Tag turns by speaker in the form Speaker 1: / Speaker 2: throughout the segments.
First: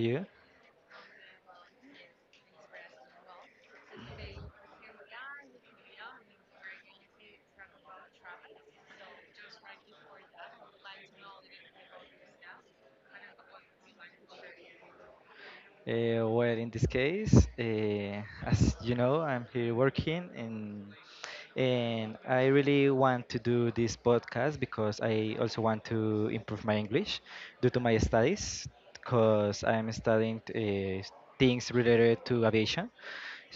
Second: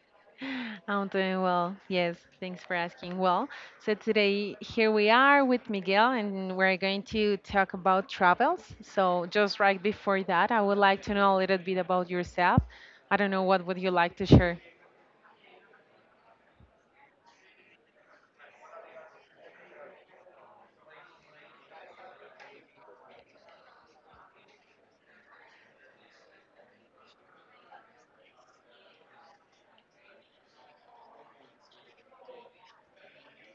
Speaker 1: you?
Speaker 2: I'm doing well. Yes, thanks for asking. Well, so today here we are with Miguel, and we're going to talk about travels. So, just right before that, I would like to know a little bit about yourself. I don't know what would you like to share.
Speaker 1: In this case, as you know, I'm here working and I really want to do this podcast because I also want to improve my English due to my studies because I'm studying things related to aviation.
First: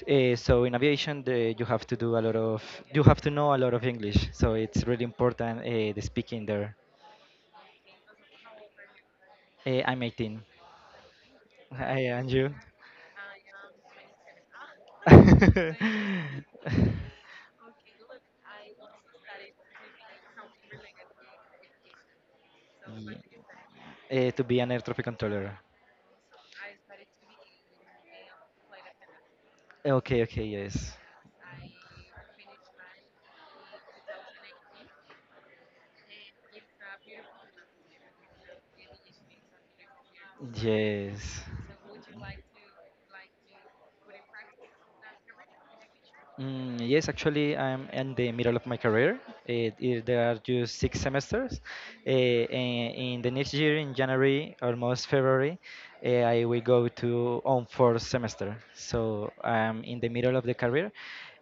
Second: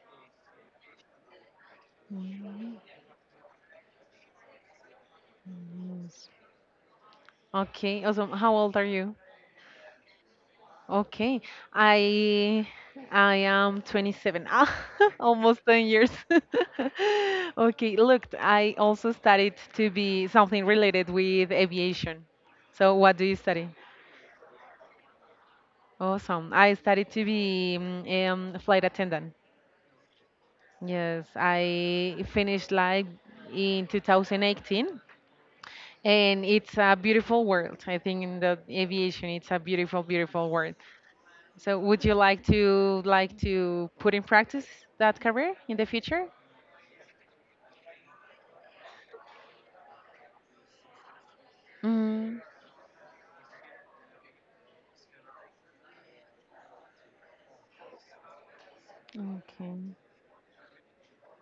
Speaker 1: So in aviation, you have to do a lot of
Speaker 2: Mm,
Speaker 1: you have to know a lot of English. So it's really important the
Speaker 2: yes.
Speaker 1: speaking there.
Speaker 2: Okay. Also, how old are you?
Speaker 1: I'm 18.
Speaker 2: Okay.
Speaker 1: I and you?
Speaker 2: I I am 27. Ah, Almost
Speaker 1: uh,
Speaker 2: 10 years. Okay, look, I also studied to be something related with aviation. So what do you study?
Speaker 1: to be an air traffic controller.
Speaker 2: Awesome. I studied to be a flight attendant.
Speaker 1: Okay, okay, yes.
Speaker 2: Yes, I finished like in 2018, and it's a beautiful world. I think in the aviation it's a beautiful world.
Speaker 1: Yes.
Speaker 2: So would you like to put in practice that career in the future?
Speaker 1: Yes, actually, I'm in the middle of my career. There are just six semesters.
Speaker 2: Mm,
Speaker 1: In the next year, in January, almost February, I will go to on fourth semester. So I'm
Speaker 2: okay.
Speaker 1: in the middle of the career,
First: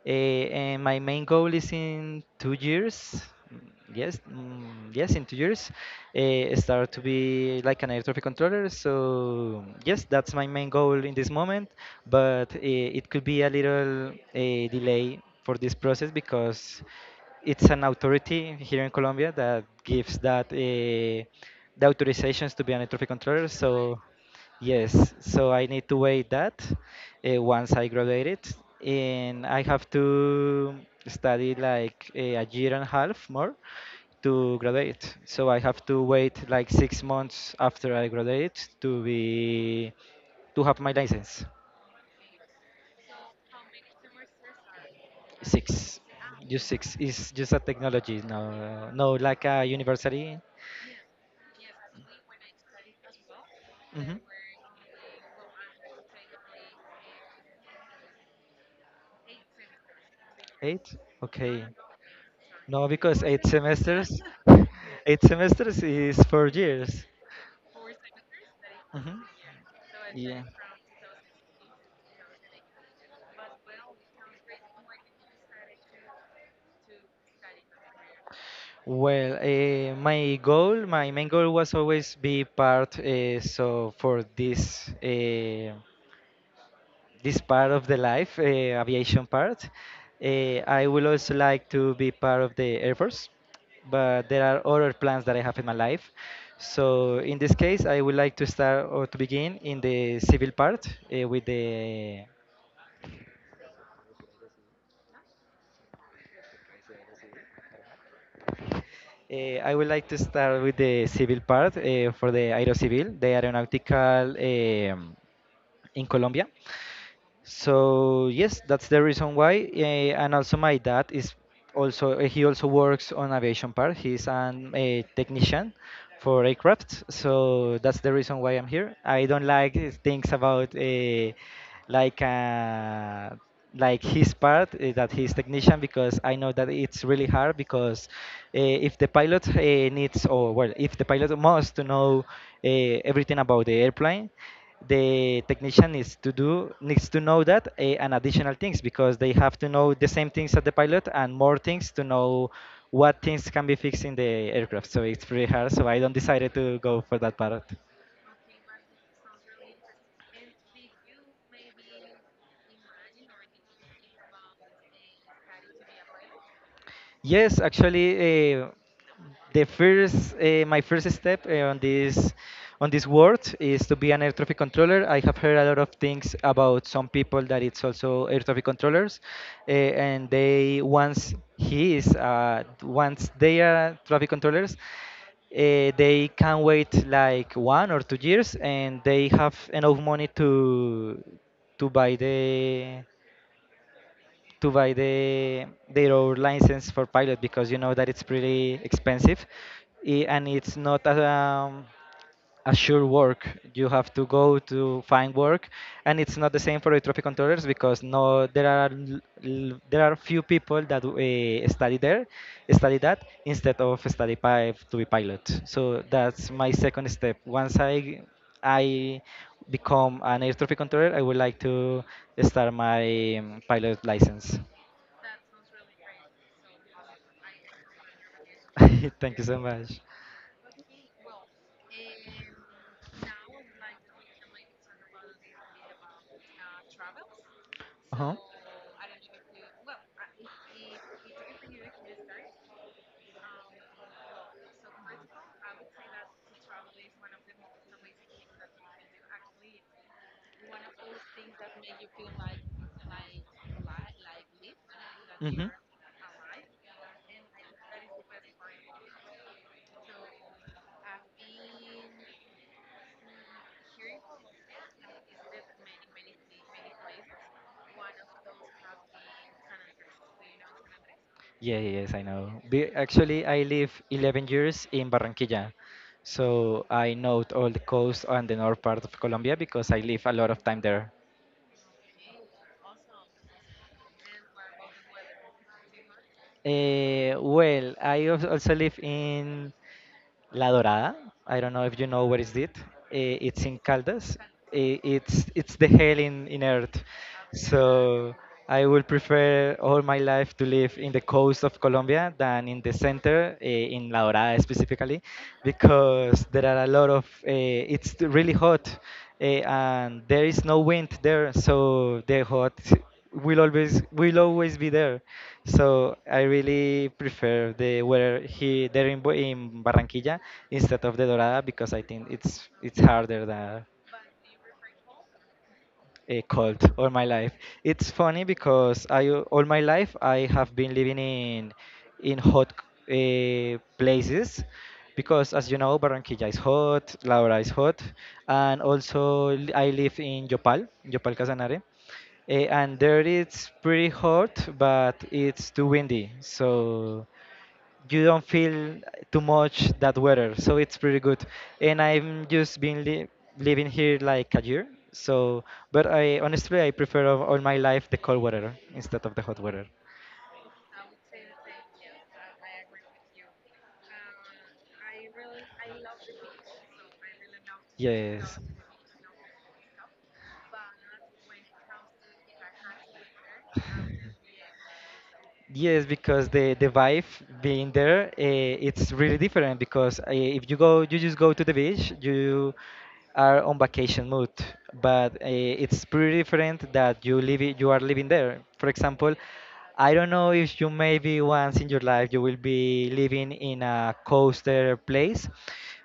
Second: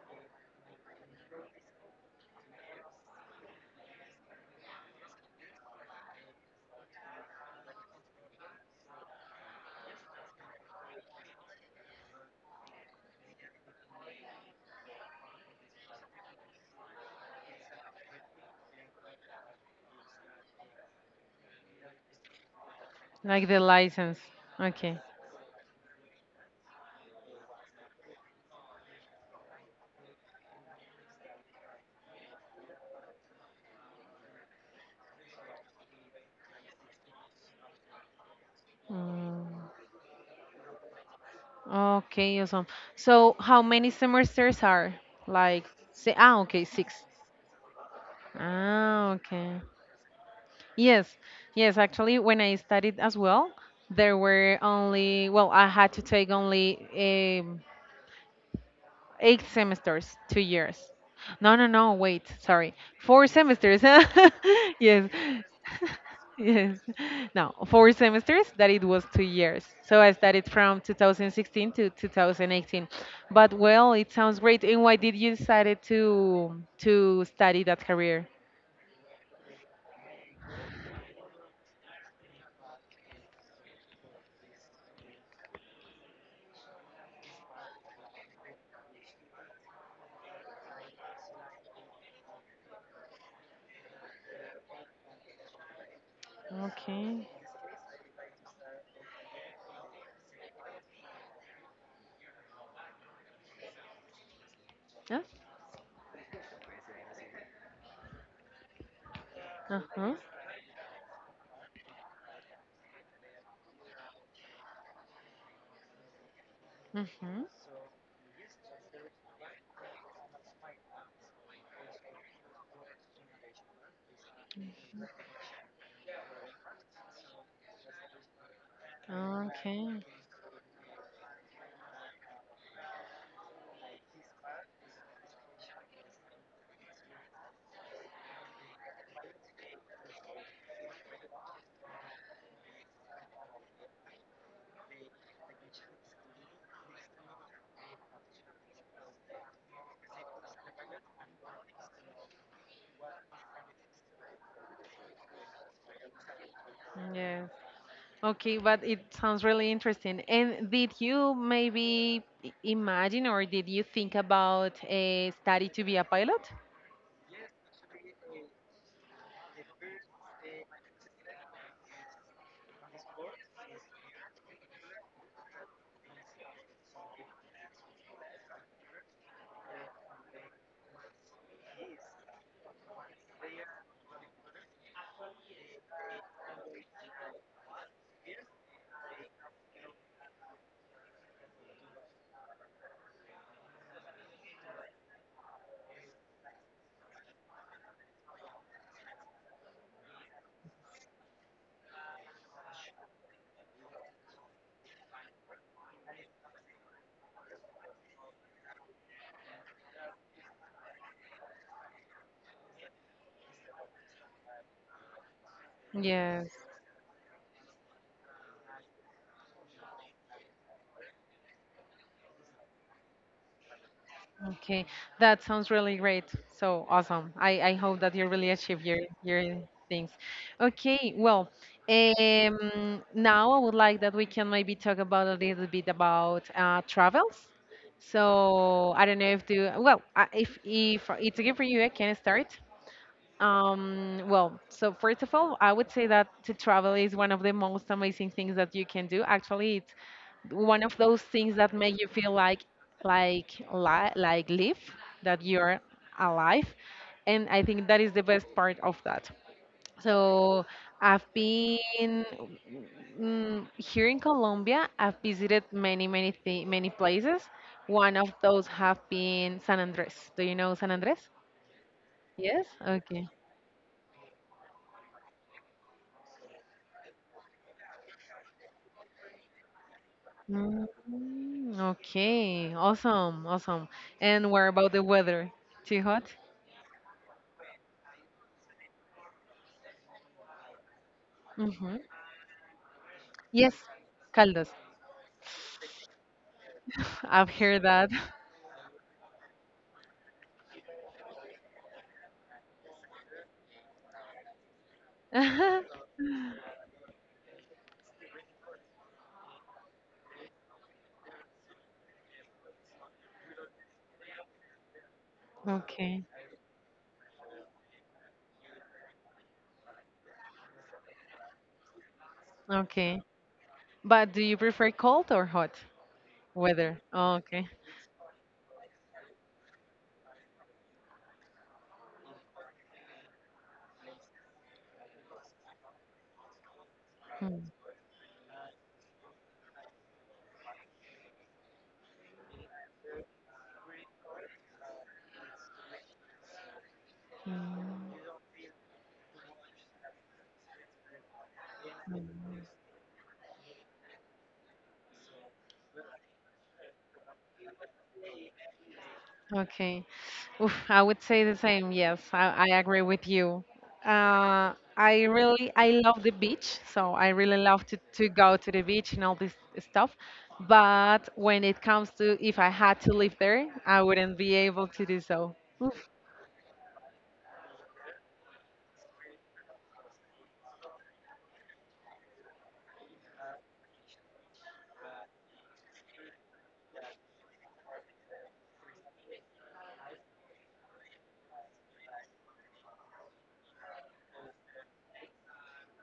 Speaker 1: and my main goal is in 2 years. mm, Yes, yes, in 2 years, start to be like an air traffic controller. So yes, that's my main goal in this moment. But it could be a little delay for this process because it's an authority here in Colombia that gives that the authorizations to be an air traffic controller.
Speaker 2: Like the
Speaker 1: So
Speaker 2: license. Okay.
Speaker 1: yes, so I need to wait that once I graduated, and I have to study like a year and a half more to graduate. So I have to wait like 6 months after I graduate to
Speaker 2: Mm,
Speaker 1: be to have my license.
Speaker 2: okay, awesome. So how many semesters are? Like
Speaker 1: Six,
Speaker 2: say ah okay,
Speaker 1: just
Speaker 2: six.
Speaker 1: six is just a technology, no, no
Speaker 2: Ah,
Speaker 1: like
Speaker 2: okay.
Speaker 1: a university.
Speaker 2: Yes. Yes, actually when I studied as well, there
Speaker 1: Mhm.
Speaker 2: were only well, I had to take only eight semesters, 2 years.
Speaker 1: Eight,
Speaker 2: No,
Speaker 1: okay.
Speaker 2: no, no, wait, sorry.
Speaker 1: No, because
Speaker 2: Four
Speaker 1: eight
Speaker 2: semesters.
Speaker 1: semesters,
Speaker 2: yes.
Speaker 1: eight semesters is four
Speaker 2: yes.
Speaker 1: years.
Speaker 2: No, four semesters that it was
Speaker 1: Mhm.
Speaker 2: 2 years. So I
Speaker 1: Yeah.
Speaker 2: started from 2016 to 2018. But well, it sounds great. And why did you decided to study that career?
Speaker 1: Well, my goal, my main goal was always be part. So for this this part of the life, aviation part, I will also like to be part of the Air Force. But there are other plans that I have in my life. So
Speaker 2: Okay.
Speaker 1: in this case, I would like to start or to begin in the civil part with the
Speaker 2: Yes.
Speaker 1: I would like
Speaker 2: Uh-huh.
Speaker 1: to start with the civil part for the Aerocivil, the aeronautical in Colombia.
Speaker 2: Mhm.
Speaker 1: So yes, that's the reason why. And also my dad is also he also works on aviation part. He's an a technician for aircraft. So that's the reason why I'm here. I don't like
Speaker 2: Okay.
Speaker 1: things about like uh, like his part that he's technician because I know that it's really hard because if the pilot needs or well if the pilot must to know uh, everything about the airplane, the technician needs to do needs to know that and additional things because they have to know the same things as the pilot and more things to know what things can be fixed in the aircraft. So it's pretty hard, so I don't decided to go for that
Speaker 2: Yes.
Speaker 1: part.
Speaker 2: Okay, but it sounds really interesting. And did you maybe imagine or did you think about a study to be a pilot?
Speaker 1: Yes, actually, uh, the first, my first step on this world is to be an air traffic controller. I have heard a lot of things about some people that it's also air traffic controllers, and they once he is once they are traffic controllers, they can wait like 1 or 2 years, and they have enough money to to buy the buy their own license for pilot because you know that it's pretty expensive and it's not a, a sure work. You have to go to find work, and it's not the same for air traffic controllers because no there are there are few people that study there study that instead of to be pilot. So that's
Speaker 2: Yes.
Speaker 1: my second step. Once I become an air traffic controller, I would like to start my pilot license.
Speaker 2: Okay, that sounds really great. So awesome. I hope that you really achieve your
Speaker 1: Thank you so much.
Speaker 2: things. Okay, well, now I would like that we can maybe talk about a little bit about travels.
Speaker 1: Uh-huh.
Speaker 2: So I don't know if if if it's okay for you, I can start. Well, so first of all, I would say that to travel is one of the most amazing things that you can do. Actually, one of those things that make you feel like like live that
Speaker 1: Mhm.
Speaker 2: you're alive. And I think that is the best part of that. So I've been here in Colombia. I've visited many places. One of those have been San Andres. Do you know San Andres?
Speaker 1: Yeah, yeah, yes, I know.
Speaker 2: Yes, okay.
Speaker 1: Actually, I live 11 years in Barranquilla, so I know all the coast and the north part of Colombia because I live a lot of time
Speaker 2: Mm,
Speaker 1: there.
Speaker 2: okay, awesome. And what about the weather? Too hot?
Speaker 1: Well, I also live in La Dorada. I don't know if you know where is it. It's
Speaker 2: Yes,
Speaker 1: in Caldas.
Speaker 2: Caldos.
Speaker 1: It's the hell in Earth.
Speaker 2: I've heard that.
Speaker 1: So I will prefer all my life to live in the coast of Colombia than in the center, in La Dorada specifically, because there are a lot of. It's really hot, and there is no wind there, so the hot will always be there. So
Speaker 2: Okay,
Speaker 1: I really prefer the weather here there in, in Barranquilla instead of the Dorada because I think it's
Speaker 2: okay.
Speaker 1: harder than
Speaker 2: But do you prefer cold or hot
Speaker 1: a cold
Speaker 2: weather?
Speaker 1: all my
Speaker 2: Oh,
Speaker 1: life.
Speaker 2: okay.
Speaker 1: It's funny because I all my life I have been living in hot places because as you know Barranquilla is hot, La Hora is
Speaker 2: Mm,
Speaker 1: hot, and also I live in Yopal, Yopal Casanare. And there it's pretty hot, but it's too windy, so you
Speaker 2: mm.
Speaker 1: don't feel too much that weather. So it's pretty good. And I'm just been li living here like a year. So, but I honestly I prefer of all my life the cold weather instead of the hot weather.
Speaker 2: Okay. Oof, I would say the same. Yes, I agree with you. I really I love the beach, so I really love to,
Speaker 1: Yes.
Speaker 2: go to the beach and all this stuff. But when it comes to if I had to live there, I wouldn't be able to do so.
Speaker 1: Yes,
Speaker 2: Oof,
Speaker 1: because the vibe being there, it's really different. Because if you go, you just go to the beach, you are on vacation mood but it's pretty different that you are living there. For example, I don't know if you maybe once in your life you will be living in a coaster place,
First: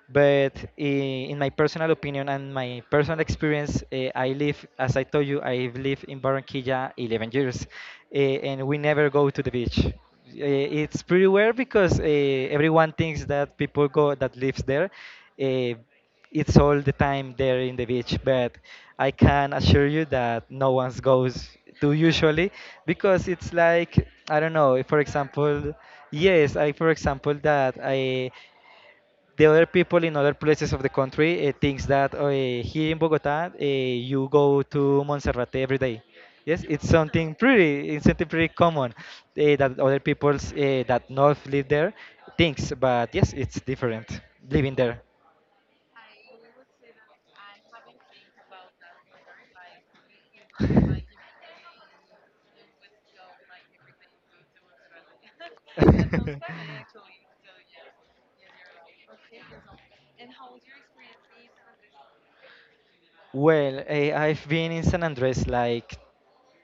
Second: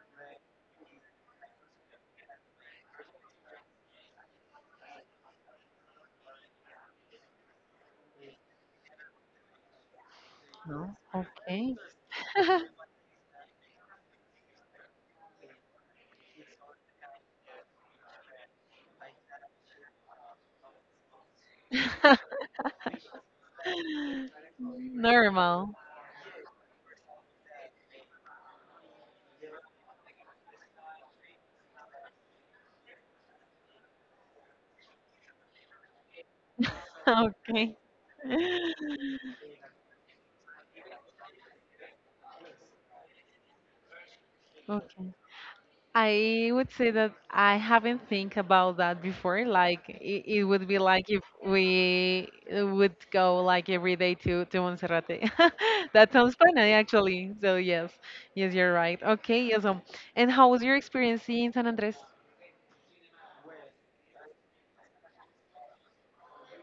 Speaker 1: but in my personal opinion and my personal experience, I live as I told you I live in barranquilla 11 years, uh, and we never go to the beach.
Speaker 2: no.
Speaker 1: It's pretty weird
Speaker 2: Okay.
Speaker 1: because everyone thinks that people go that lives there. Uh, it's all the time there in the beach but I can assure you that no one goes to usually because it's like I don't know. For example,
Speaker 2: Normal.
Speaker 1: yes I for example that I the other people in other places of the country thinks that here in bogota you go to monserrate every day. Yes
Speaker 2: Okay.
Speaker 1: it's something pretty common that other peoples that not live there thinks, but yes it's different living there.
Speaker 2: Okay. I would say that I haven't think about that before. Like it would be like if we would go like every day to Monserrate. That sounds fun, eh, actually. So yes, yes, you're right. Okay, yes. And how was your experience in San Andres?
Speaker 1: Well, I've been in San Andres like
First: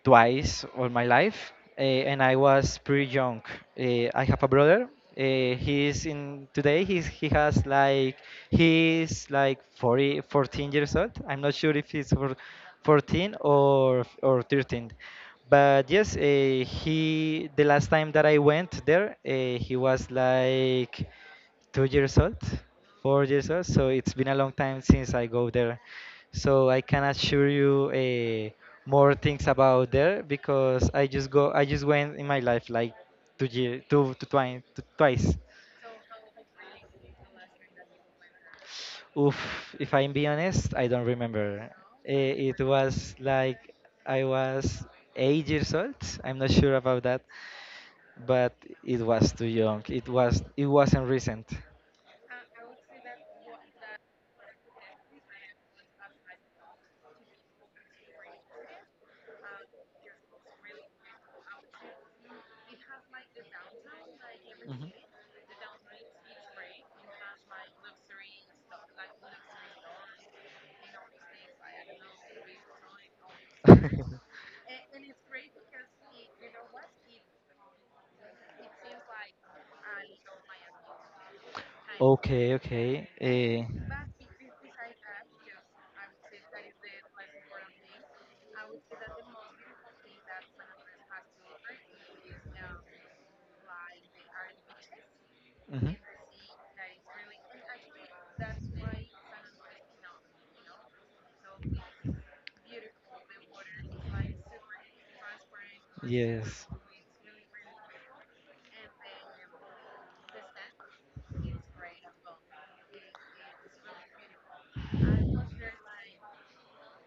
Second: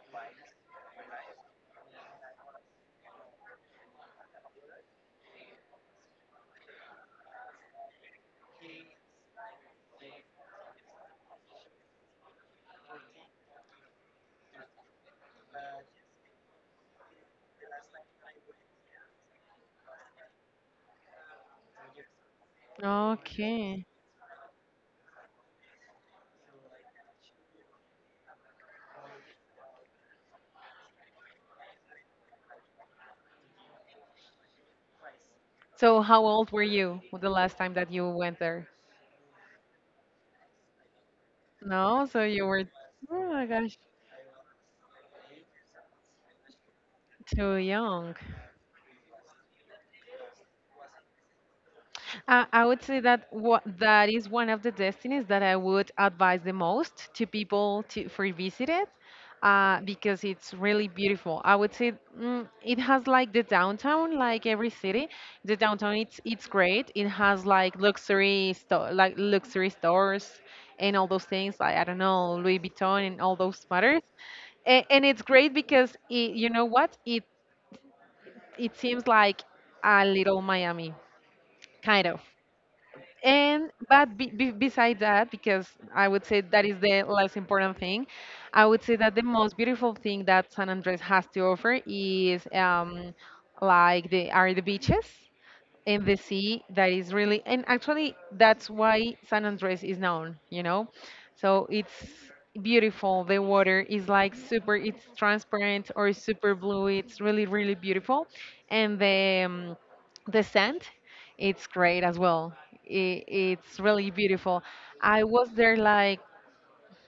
Speaker 1: twice all my life, and I was pretty young. I have a brother. He has like he's like 40, 14 years old. I'm not sure if he's for 14 or 13. But yes, he the last time that I went there, he was like 2 years old, 4 years old.
Speaker 2: Okay.
Speaker 1: So it's been a long time since I go there. So I can assure you more things about there because I just went in my life like two to twice.
Speaker 2: So how old were you the last time that you went there?
Speaker 1: Oof, if I'm being honest, I don't remember.
Speaker 2: No, so you
Speaker 1: Eh, It
Speaker 2: were,
Speaker 1: was
Speaker 2: oh my
Speaker 1: like
Speaker 2: gosh,
Speaker 1: I was 8 years old. I'm not sure about that,
Speaker 2: too young.
Speaker 1: but it was too young. It wasn't recent.
Speaker 2: I would say that what that is one of the destinies that I would advise the most to people to for visit it, because it's really beautiful. I would say it has like the downtown, like every
Speaker 1: Mhm.
Speaker 2: city. The downtown it's great. It has like luxury stores and all those things. Like I don't know Louis Vuitton and all those matters. And it's great because it, you know what? It seems like a little Miami, kind of.
Speaker 1: Okay, okay.
Speaker 2: And but besides that, because I would say that is the less important thing, I would say that the most beautiful thing that San Andres has to offer is like the are the beaches
Speaker 1: Mhm.
Speaker 2: in the sea that is really, and actually that's why San Andres is known, you know. So it's beautiful. The water is like super it's transparent or super
Speaker 1: Yes.
Speaker 2: blue. It's really beautiful. And the sand it's great as well. I it's really beautiful. I was there like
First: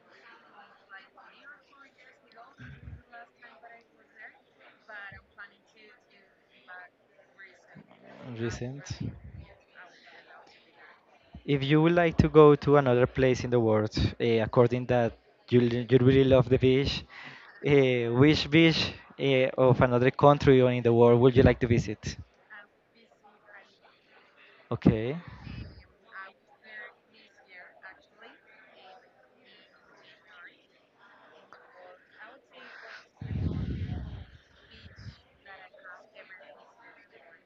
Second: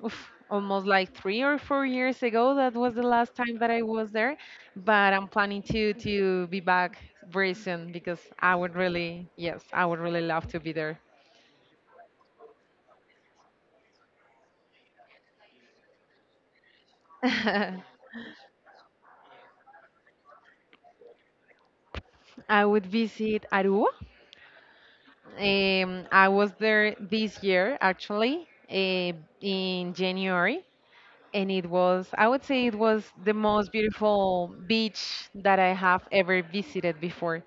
Speaker 2: oof, almost like 3 or 4 years ago. That was the last time that I was there, but I'm planning to be back very soon because I would
Speaker 1: Recent.
Speaker 2: really, yes, I would really love to be there.
Speaker 1: If you would like to go to another place in the world, according that you really love the beach, which beach of another country or in the world would you like to visit?
Speaker 2: I would visit Aruba.
Speaker 1: Okay,
Speaker 2: I was there this year actually in January, and it was, I would say, it was the most beautiful beach that I have ever visited before.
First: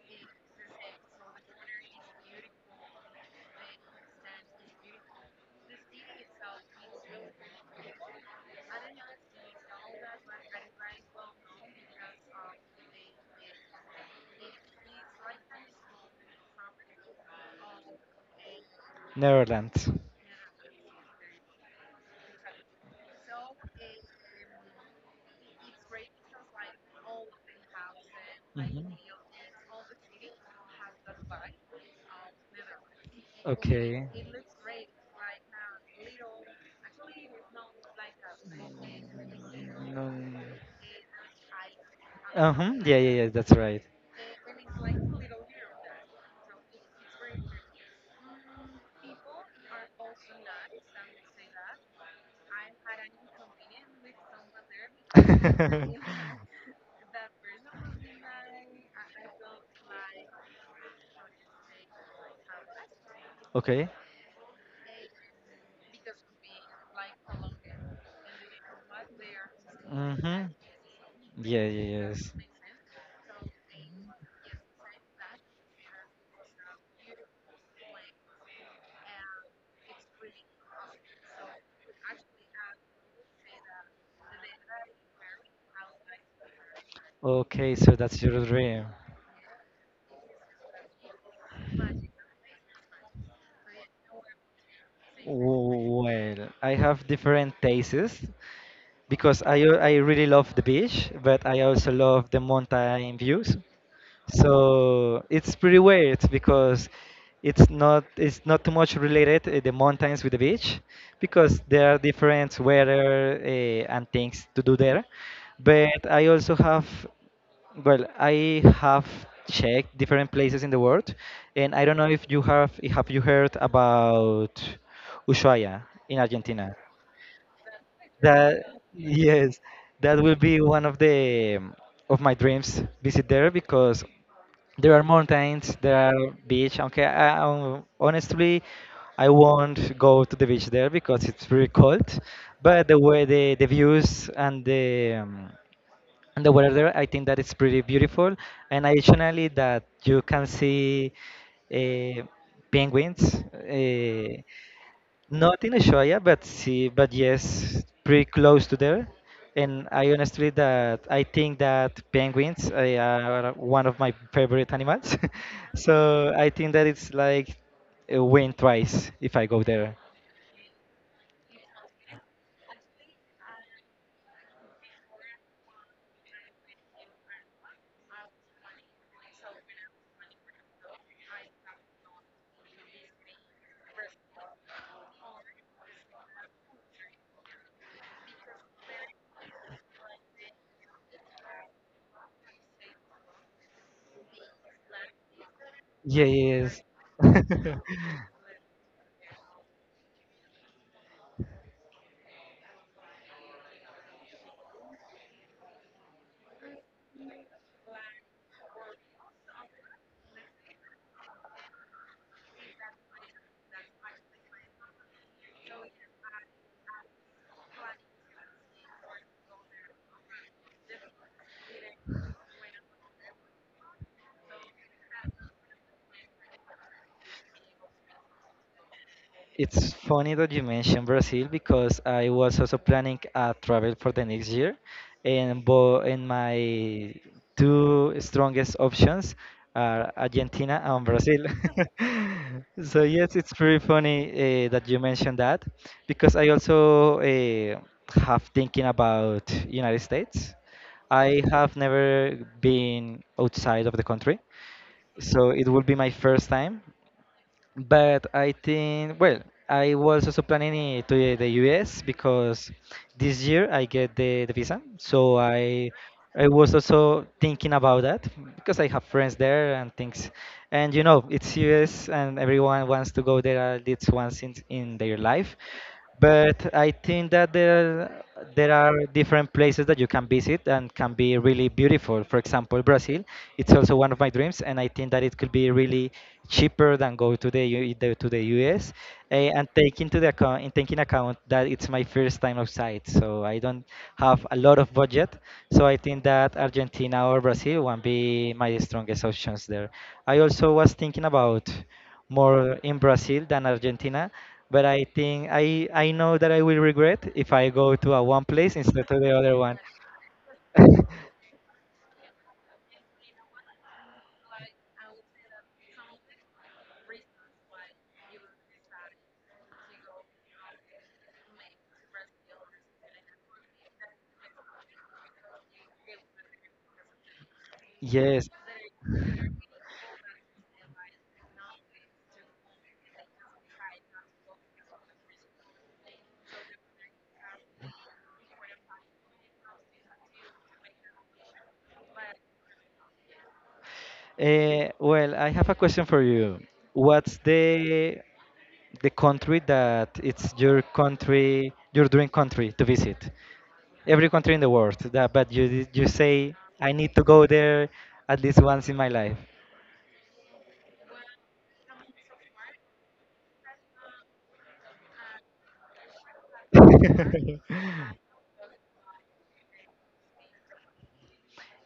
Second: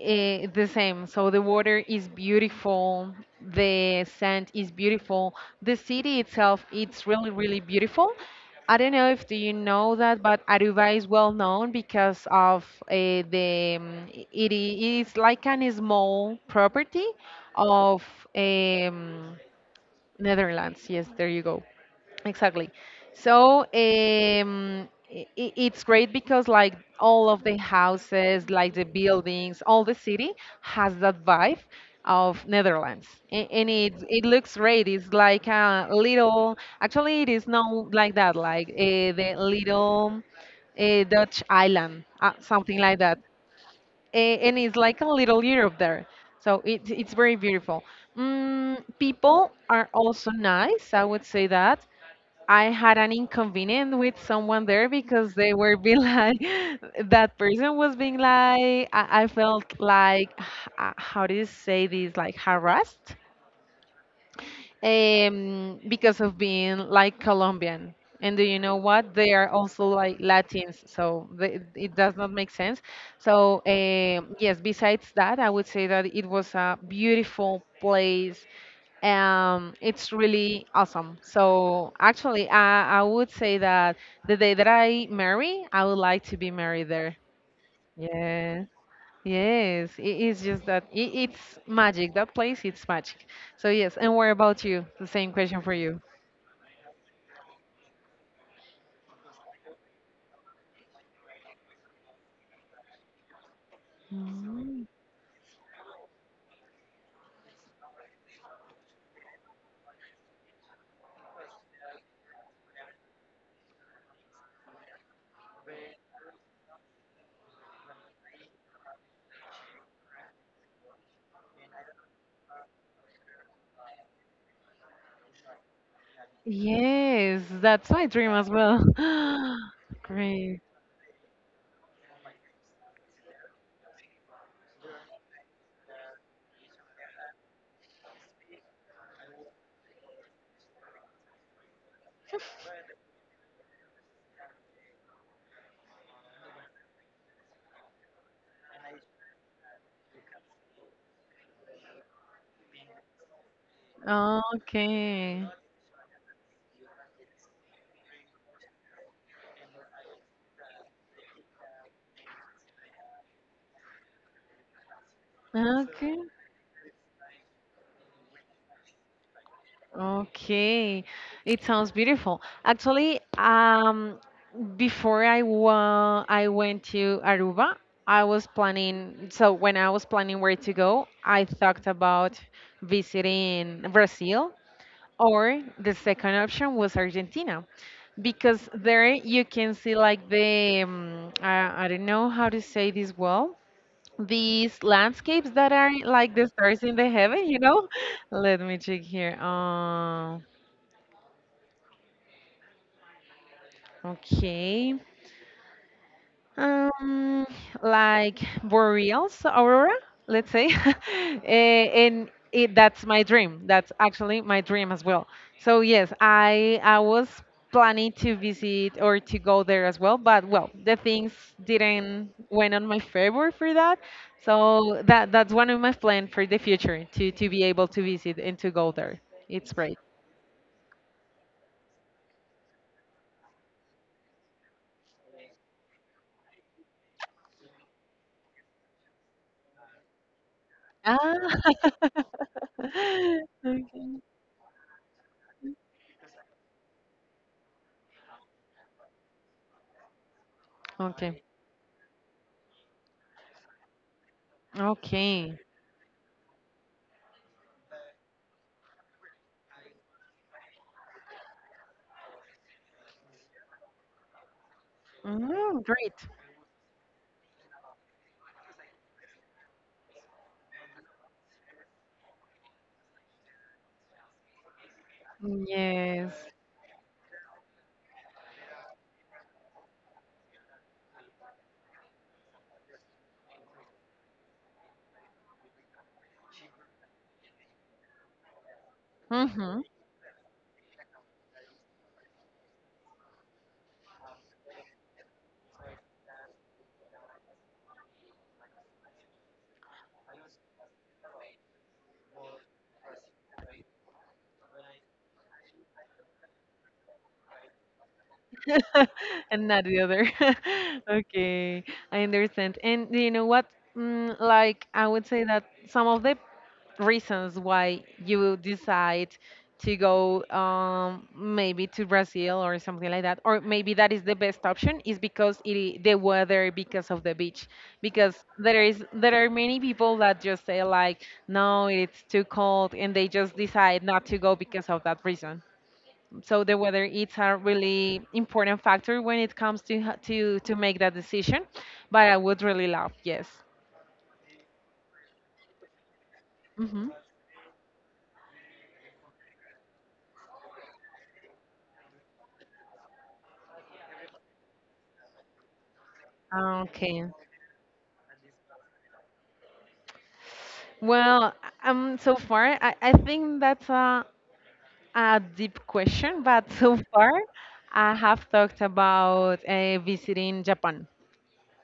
Speaker 2: Eh, the same. So the water is beautiful. The sand is beautiful. The city itself, it's really, really beautiful. I don't know if do you know that, but Aruba is well known because of the it is like an small property of um,
Speaker 1: Netherlands.
Speaker 2: Netherlands. Yes, there you go. Exactly. So it's great because like all of the houses, like the
Speaker 1: Mhm.
Speaker 2: buildings, all the city has that vibe of Netherlands, and, it
Speaker 1: Okay. Mm,
Speaker 2: it looks great. It's like a little. Actually, it is not like that. Like the little Dutch island,
Speaker 1: uh-huh.
Speaker 2: something
Speaker 1: Yeah,
Speaker 2: like
Speaker 1: yeah,
Speaker 2: that.
Speaker 1: yeah, that's right.
Speaker 2: And it's like a little Europe there. So it's very beautiful. Mm, people are also nice, I would say that. I had an inconvenience with someone there because they were being like, that person was being like, I felt like, how do you say this, like harassed
Speaker 1: Okay.
Speaker 2: because of being like Colombian. And do you know what? They are also like
Speaker 1: Mm-hmm.
Speaker 2: Latins, so they,
Speaker 1: Yeah,
Speaker 2: it
Speaker 1: yeah,
Speaker 2: does
Speaker 1: yes.
Speaker 2: not make sense. So um, yes, besides that, I would say that it was a beautiful place it's really awesome. So actually, I would say that the day that I marry, I would like to be married there.
Speaker 1: Okay, so that's your
Speaker 2: Yeah.
Speaker 1: dream.
Speaker 2: Yes. It is just that it, it's magic. That place, it's magic. So yes. And what about you? The same question for you.
Speaker 1: Well, I have different tastes because I really love the beach, but I also love the mountain views.
Speaker 2: Mm.
Speaker 1: So it's pretty weird because it's not too much related the mountains with the beach because there are different weather and things to do there. But I also have well, I have checked different places in the world, and I don't know if you have you heard about Ushuaia in Argentina.
Speaker 2: Yes, that's my dream as
Speaker 1: That
Speaker 2: well.
Speaker 1: yes, that will be
Speaker 2: Great.
Speaker 1: one of the of my dreams visit there because there are mountains, there are beach. Okay, I, honestly, I won't go to the beach there because it's very cold. But the way the views and the weather there, I think that it's pretty beautiful. And additionally, that you can see uh, penguins. Uh,
Speaker 2: Okay.
Speaker 1: Not in Ushuaia, but see, but yes, pretty close to there. And I honestly that I think that penguins are one of my favorite animals.
Speaker 2: Okay.
Speaker 1: So I think that it's like a win twice if I go there.
Speaker 2: Okay, it sounds beautiful. Actually, before I went to Aruba, I was planning. So when I was planning where to go, I thought about visiting Brazil, or the second option was Argentina, because there you can see like the I don't know how to say this well. These landscapes that are like the
Speaker 1: Yes.
Speaker 2: stars in the heaven, you know? Let me check here. Okay. Um, like boreals aurora, let's say. Eh, and it, that's my dream. That's actually my dream as well. So yes, I was planning to visit or to go there as well, but well, the things didn't went on my favor for that. So that that's one of my plans for the future to be able to visit and to go there. It's
Speaker 1: It's
Speaker 2: great.
Speaker 1: funny that you mentioned Brazil because I was also planning a travel for the next year, and bo and my two strongest options are Argentina and
Speaker 2: Ah.
Speaker 1: Brazil. So yes, it's pretty funny
Speaker 2: okay.
Speaker 1: that you mentioned that because I also have thinking about United States. I
Speaker 2: Okay.
Speaker 1: have never been outside of the country, so
Speaker 2: Okay.
Speaker 1: it will be my first time. But I think, well, I was also planning it to the US because this year I get the visa. So
Speaker 2: Mm,
Speaker 1: I
Speaker 2: great.
Speaker 1: I was also thinking about that because I have friends there and things. And you know, it's US and everyone wants to go there at least once in their life.
Speaker 2: Yes.
Speaker 1: But I think that there are different places that you can visit and can be really beautiful. For example, Brazil, it's also one of my dreams, and I think that it could be really cheaper than go to the to the US. And
Speaker 2: hmm
Speaker 1: take into the account in taking account that it's my first time outside, so I don't have a lot of budget. So I think that Argentina or Brazil will be my strongest options there. I also was thinking about more in Brazil than Argentina. But I think I know that I will regret if I go to a one place instead of the other
Speaker 2: and
Speaker 1: one.
Speaker 2: not the other. okay, I understand. And you know what? Mm, like, I would say that some of the reasons why you decide to go maybe to Brazil or something like that, or maybe that is the best option, is because the weather, because of the beach, because
Speaker 1: Yes.
Speaker 2: there is there are many people that just say like, no, it's too cold, and they just decide not to go because of that reason. So the weather it's a really important factor when it comes to to make that decision. But I would really love, yes.
Speaker 1: Well, I have a question for you.
Speaker 2: Hmm.
Speaker 1: What's the country that it's your country, your dream country to visit? Every country in the world, that, but you say I need to
Speaker 2: Okay.
Speaker 1: go there at least once in my life.
Speaker 2: Well, so far I think that's a deep question, but so far I have talked about visiting Japan.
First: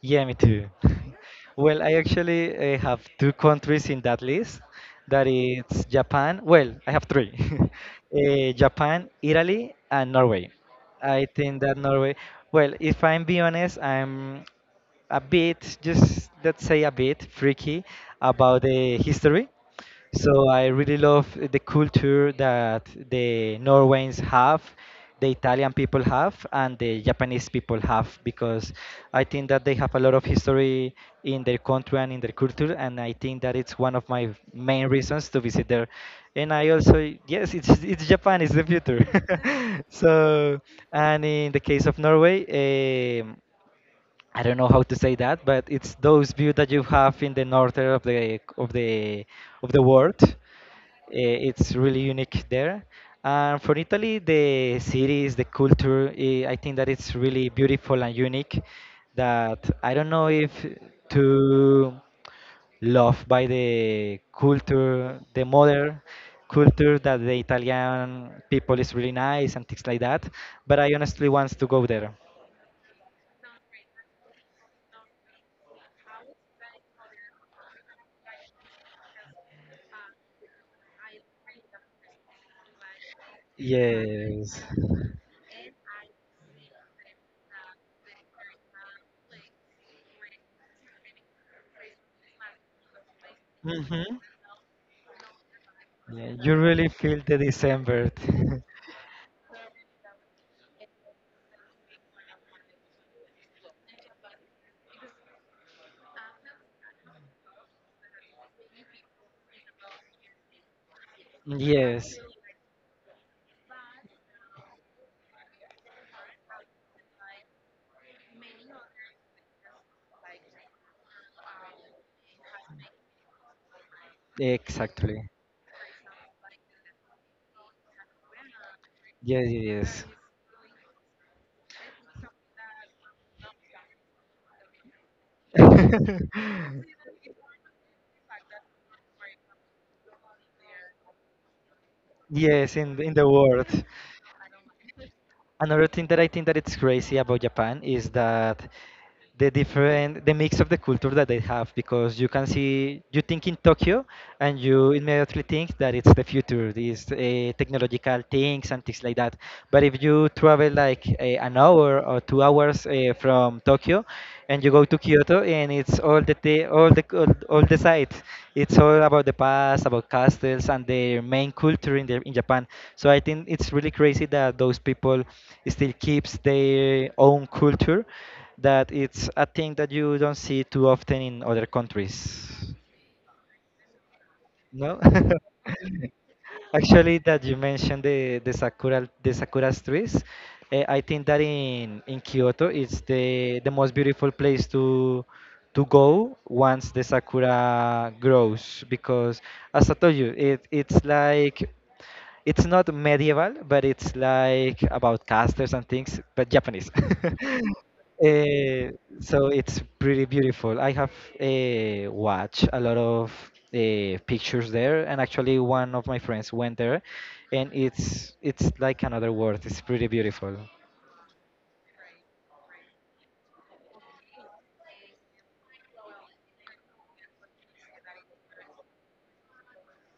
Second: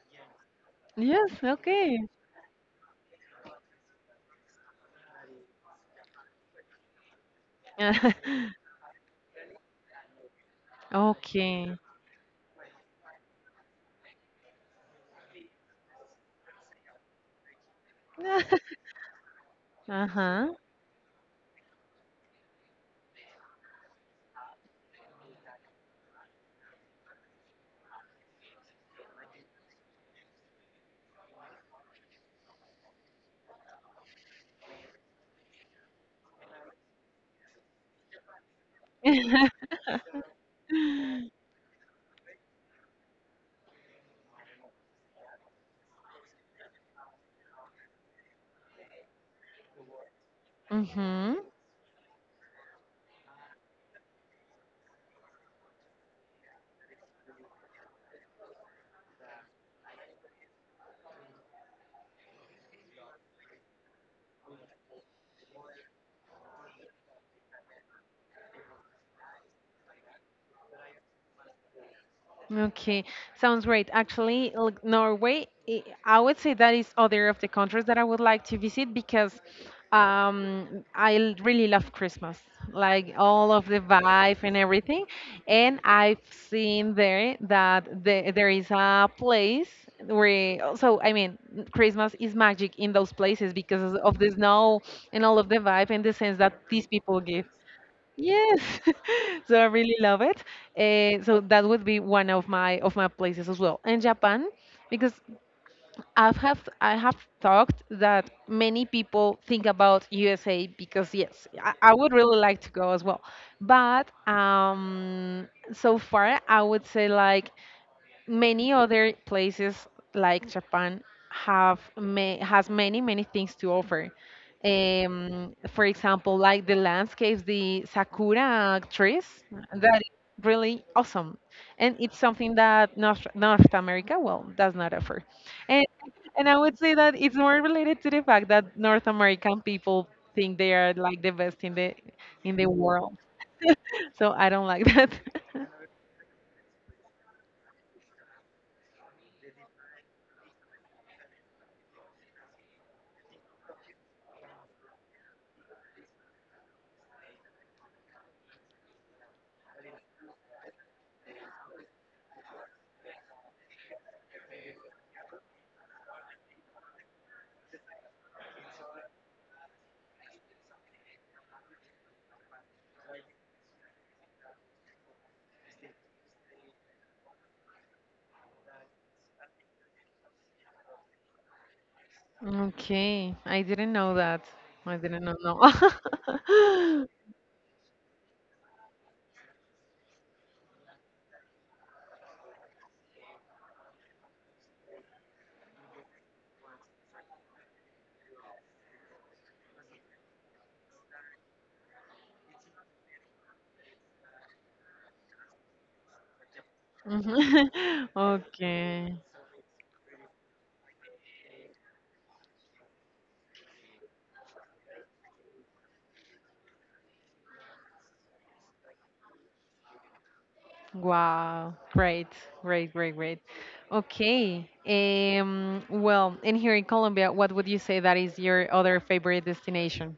Speaker 1: Yeah, me too.
Speaker 2: Yes.
Speaker 1: Well, I
Speaker 2: Okay.
Speaker 1: actually have two countries in that list. That is Japan. Well, I have three. Japan, Italy, and Norway. I think that
Speaker 2: okay.
Speaker 1: Norway. Well, if I'm being honest, I'm a bit, just let's say a bit freaky about the history.
Speaker 2: Uh
Speaker 1: So
Speaker 2: huh.
Speaker 1: I really love the culture that the Norwegians have, the Italian people have, and the Japanese people have, because I think that they have a lot of history in their country and in their culture, and I think that it's one of my main reasons to visit there. And I also, yes, it's Japan, it's the future. So, and in the case of Norway, um, I don't know how to say that, but it's those views that you have in the northern of the of the world
Speaker 2: Mhm.
Speaker 1: it's really unique there. And for Italy, the cities, the culture, I think that it's really beautiful and unique. That I don't know if to love by the culture, the modern culture that the Italian people is really nice and things like that. But I honestly want to go there.
Speaker 2: Okay, sounds great. Actually, Norway, I would say that is other of the countries that I would like to visit because really love Christmas, like all of the vibe and
Speaker 1: Yes.
Speaker 2: everything. And I've seen there that there is a place where, so I mean, Christmas is magic in those places because of
Speaker 1: Hmm.
Speaker 2: the snow and all of the vibe and the
Speaker 1: Yeah,
Speaker 2: sense that
Speaker 1: you
Speaker 2: these
Speaker 1: really
Speaker 2: people
Speaker 1: feel the
Speaker 2: give.
Speaker 1: December.
Speaker 2: Yes, so I really love it. So that would be one of my places as well. And Japan, because I have talked that many people think about USA because yes, I would
Speaker 1: Yes,
Speaker 2: really like to go as well. But so far I would say like many other places like Japan has many many things to offer.
Speaker 1: exactly.
Speaker 2: For example, like the landscapes, the sakura trees,
Speaker 1: Yes,
Speaker 2: that
Speaker 1: yes,
Speaker 2: is really awesome, and it's something that North America well does not offer. And
Speaker 1: yes.
Speaker 2: I would say that it's more related to the fact that North American people think they are like the best in the
Speaker 1: Yes, in the- in
Speaker 2: world.
Speaker 1: the world.
Speaker 2: So I don't like that.
Speaker 1: Another thing that I think that it's crazy about Japan is that the different the mix of the culture that they have because you can see you think in Tokyo and you immediately think that it's the future these technological things and things like that but if you travel like an hour or 2 hours from Tokyo and you go to Kyoto and it's all the site it's all about the past about castles and their main culture in in Japan so I think it's really crazy that those people still keeps their own culture that it's a thing that you don't see too often in other countries.
Speaker 2: Okay, I didn't know that. I
Speaker 1: No?
Speaker 2: didn't know. No.
Speaker 1: Actually, that you mentioned the sakura trees, I think that in Kyoto it's the most beautiful place to go once the sakura grows because as I told you, it's like it's not medieval, but it's like about casters and things, but Japanese.
Speaker 2: Mhm.
Speaker 1: Uh,
Speaker 2: Okay.
Speaker 1: so it's pretty beautiful. I have watched a lot of pictures there, and actually one of my friends went there, and it's like another world. It's pretty beautiful.
Speaker 2: Wow. Great. Great. Great. Great. Okay. Well, and here in Colombia, what would you say that is your other favorite destination?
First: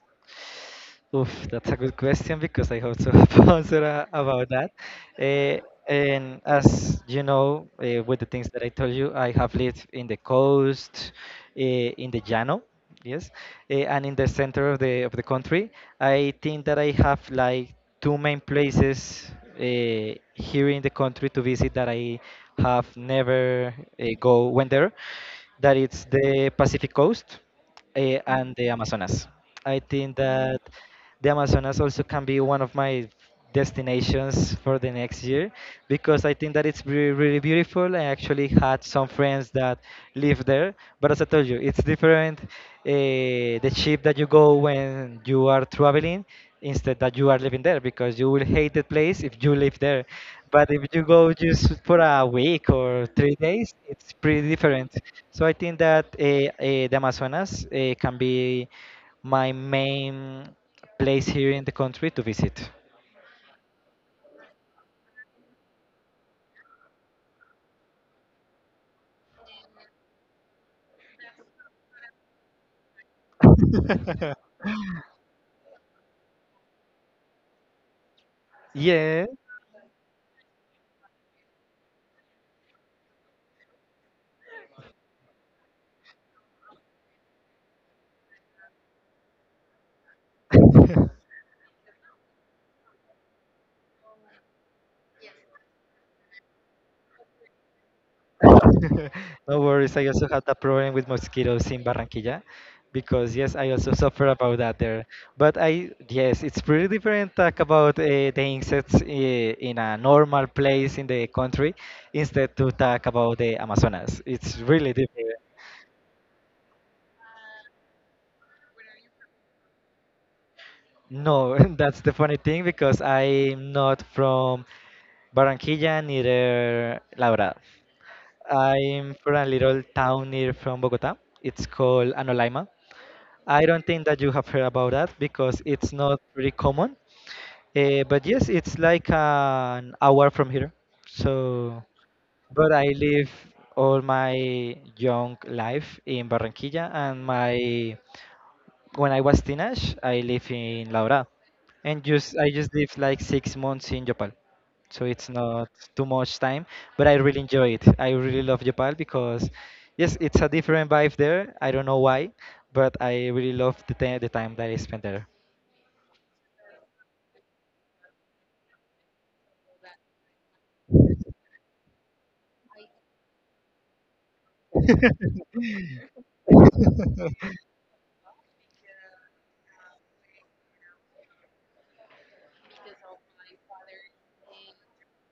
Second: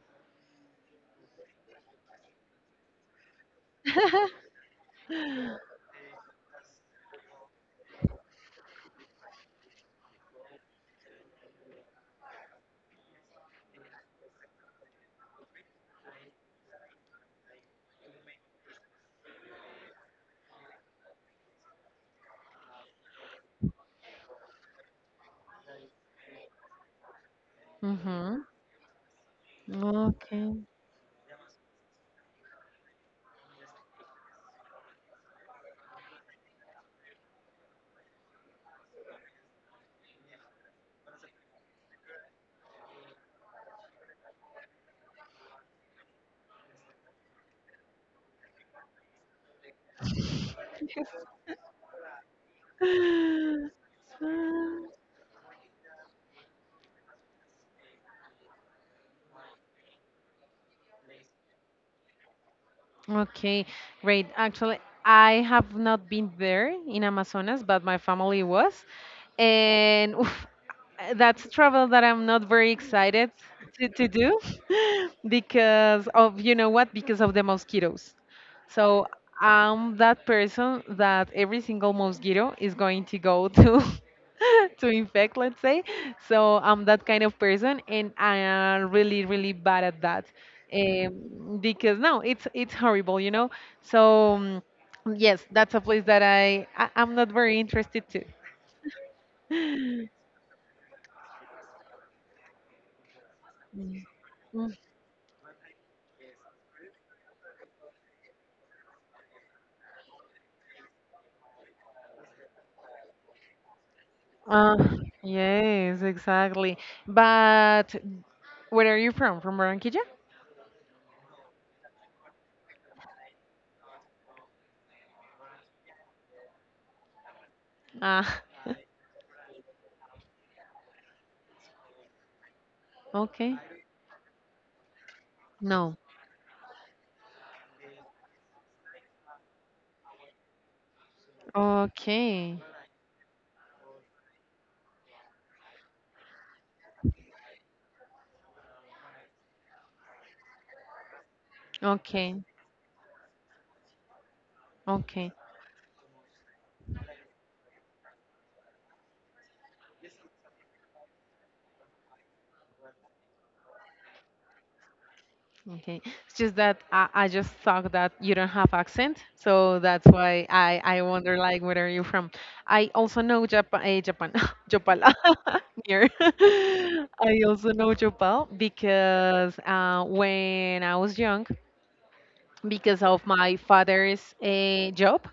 Speaker 1: Oof, that's a good question because I also have answer about that. Eh, and as you know, with the things that I told you, I have lived in the coast, in the Llano, yes, and in the center of the country. I think that I have like two main places here in the country to visit that I have never go went there. That it's the Pacific Coast
Speaker 2: Mm-hmm.
Speaker 1: and the Amazonas. I think
Speaker 2: Okay.
Speaker 1: that the Amazonas also can be one of my destinations for the next year because I think that it's really, really beautiful. I actually had some friends that live there, but as I told you, it's different. The ship that you go when you are traveling instead that you are living there because you will hate the place if you live there. But if you go just for a week or 3 days, it's pretty different. So I think that the Amazonas can be my main place here in the country to visit.
Speaker 2: Okay, great. Actually, I have not been there in Amazonas, but my family was. And oof, that's travel that I'm not very excited to do because of, because of the mosquitoes. So
Speaker 1: Yeah,
Speaker 2: I'm that person that every single mosquito is going to go to to infect, let's say. So I'm that kind of person, and I am really, really bad at that because no, it's horrible, So yes, that's a place that I'm not very interested to.
Speaker 1: no worries. I also had that problem with mosquitoes in Barranquilla because yes, I also suffer about
Speaker 2: Mm.
Speaker 1: that there. But I yes, it's pretty different talk about the insects in a normal place in the country instead to talk about the Amazonas. It's
Speaker 2: Uh,
Speaker 1: really different.
Speaker 2: yes, exactly. But where are you from? From Barranquilla?
Speaker 1: No, that's the funny thing because I'm not from Barranquilla, neither Laura.
Speaker 2: Ah,
Speaker 1: I'm from a little town near from Bogota. It's called Anolaima.
Speaker 2: okay.
Speaker 1: I don't think that you have heard about that because it's
Speaker 2: No.
Speaker 1: not really common. But yes, it's like an hour from here. So,
Speaker 2: Okay.
Speaker 1: but I live all my young life in Barranquilla, and my when I was teenage, I live in Laura, and
Speaker 2: Okay.
Speaker 1: just I just live like 6 months in Japan, so it's
Speaker 2: Okay.
Speaker 1: not too much time. But I really enjoy it. I really love Japan because, yes, it's a different vibe there. I don't know why, but I really love the time that I spent there.
Speaker 2: Okay. It's just that I just thought that you don't have accent, so that's why I wonder like where are you from. I also know Japan, Japan, Jopal, near. I also know Jopal because when I was young, because of my father's job,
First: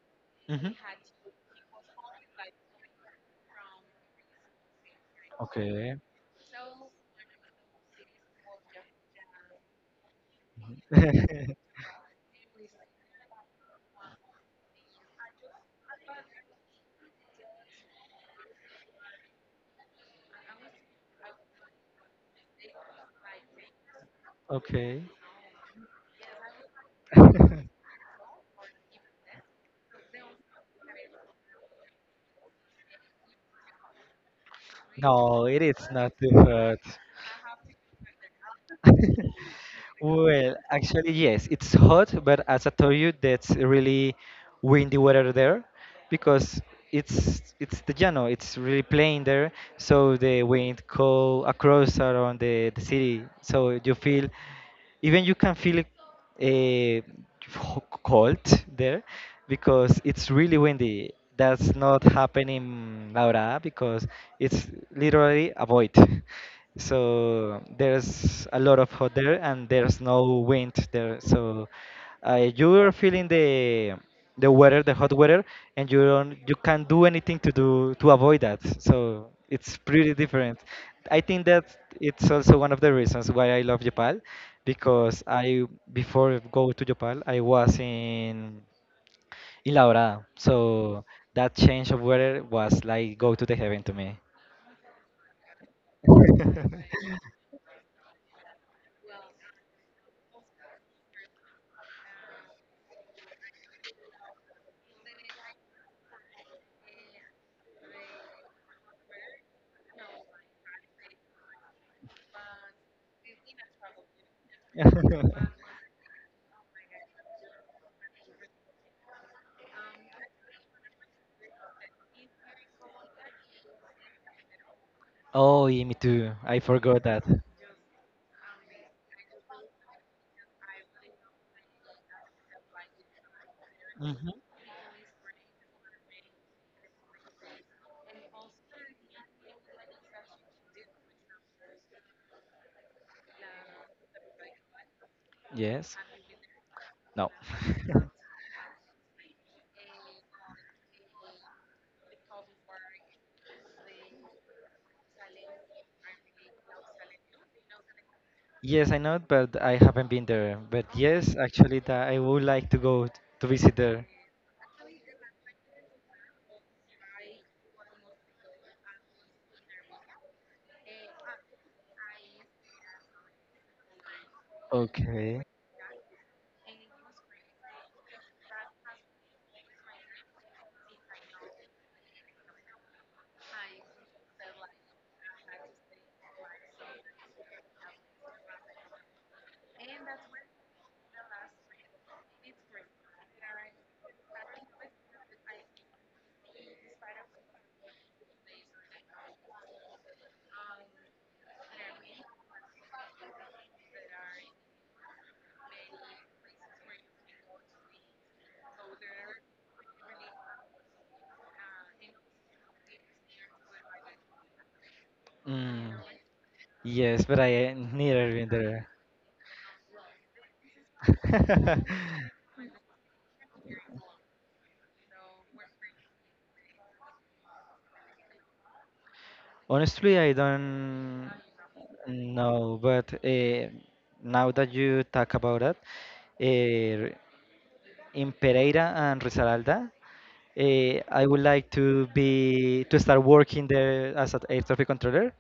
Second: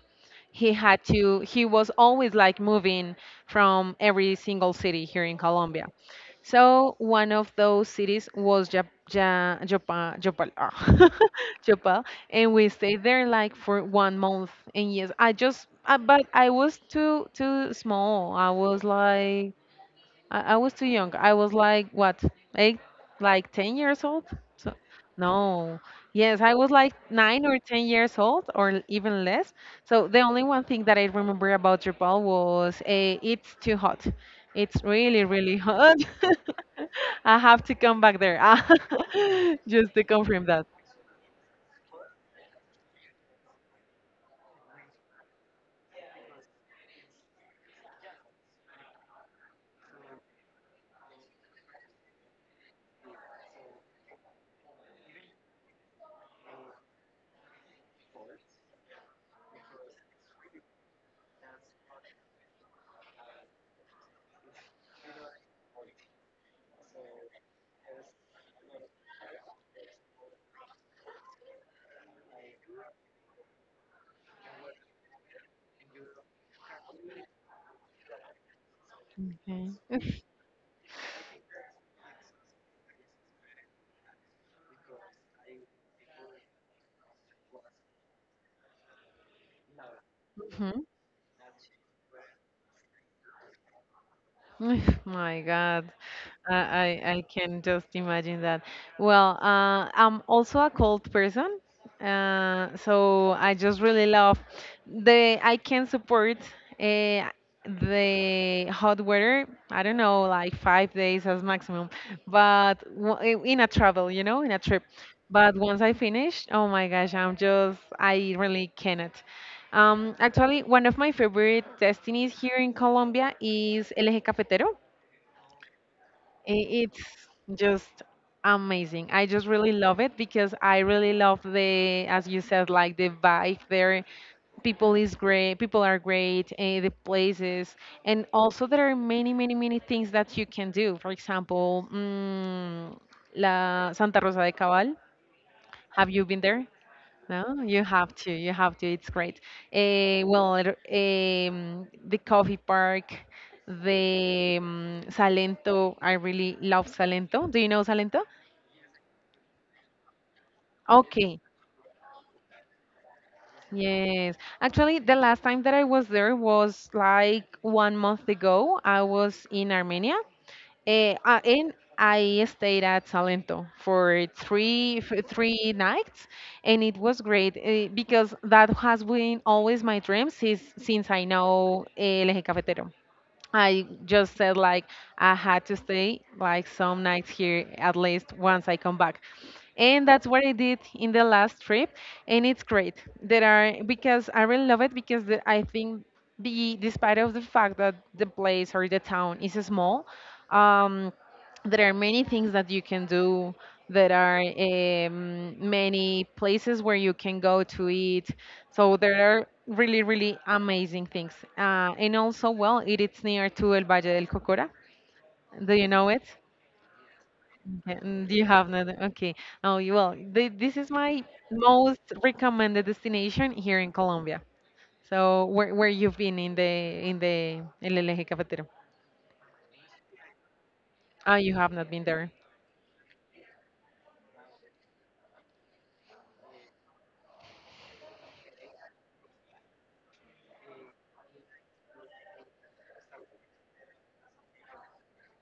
Speaker 2: he
Speaker 1: Hmm.
Speaker 2: had to. He was always like moving from every single city here in Colombia.
Speaker 1: Okay.
Speaker 2: So one of those cities was Jopal, Jopal, ah, Jopal, and we stayed there like for one month. And yes, I just, but I was too small. I was like I was too young. I was like what, eight, like 10 years old. So
Speaker 1: Okay.
Speaker 2: no, yes, I was like nine or ten years old, or even less. So the only one thing that I remember about Drupal was it's too hot. It's really,
Speaker 1: No,
Speaker 2: really
Speaker 1: it is
Speaker 2: hot.
Speaker 1: not too hard.
Speaker 2: I have to come back there just to confirm
Speaker 1: Well,
Speaker 2: that.
Speaker 1: actually, yes, it's hot, but as I told you, that's really windy weather there because it's the Llano, it's really plain there, so the wind go across around the city, so you feel even you can feel cold there because it's really windy. That's not happening in Laura because it's literally a void. So there's a lot of hot there and there's no wind there. So you're feeling the weather, the hot weather, and you can't do anything to do to avoid that. So
Speaker 2: Okay.
Speaker 1: it's pretty different. I think that it's also one of the reasons why I love Japan because I before go to Yopal I was in La Dorada,
Speaker 2: Mhm.
Speaker 1: so that change of weather was like go to the heaven to me.
Speaker 2: My God. I can just imagine that. Well, I'm also a cold person, so I just really love the. I can support uh, the hot weather. I don't know, like 5 days as maximum, but in a travel, you know, in a trip. But once I finish, oh my gosh, I'm just I really cannot. Actually, one of my favorite destinies here in Colombia is El Eje Cafetero.
Speaker 1: Oh, yeah, me too. I forgot
Speaker 2: It's
Speaker 1: that.
Speaker 2: just amazing. I just really love it because I really love the, as you said, like the vibe there.
Speaker 1: Hmm.
Speaker 2: People is great. People are great. The places, and also there are many, many, many things that you can do. For example, mm, La Santa Rosa de Cabal.
Speaker 1: Yes.
Speaker 2: Have you been there?
Speaker 1: No.
Speaker 2: No, you have to. You have to. It's great. Well, the coffee park, the Salento. I really love Salento. Do you know Salento?
Speaker 1: Yes, I know, it, but I haven't been there. But yes,
Speaker 2: Okay.
Speaker 1: actually, that I would like to go to visit there.
Speaker 2: Yes. Actually, the last time that I was there was like one month ago. I was in Armenia. And I stayed at Salento for
Speaker 1: Okay.
Speaker 2: three nights, and it was great because that has been always my dream since I know El Eje Cafetero. I just said like I had to stay like some nights here at least once I come back. And that's what I did in the last trip, and it's great. There are because I really love it because the, I think the despite of the fact that the place or the town is small, um, there are many things that you can do. There are many places where you can go to eat. So there are really, really amazing things. And also, well, it is near to El Valle del Cocora. Do you
Speaker 1: Mm,
Speaker 2: know it?
Speaker 1: yes, but I ain't
Speaker 2: Okay, mm,
Speaker 1: neither
Speaker 2: you
Speaker 1: been
Speaker 2: have not.
Speaker 1: there.
Speaker 2: Okay. Oh, you will. This is my most recommended destination here in Colombia. So where you've been in the El Eje Cafetero?
Speaker 1: Honestly, I don't
Speaker 2: Ah, you have not been there.
Speaker 1: know, but now that you talk about it, uh, in Pereira and Risaralda, I would like to be to start working there as an air traffic controller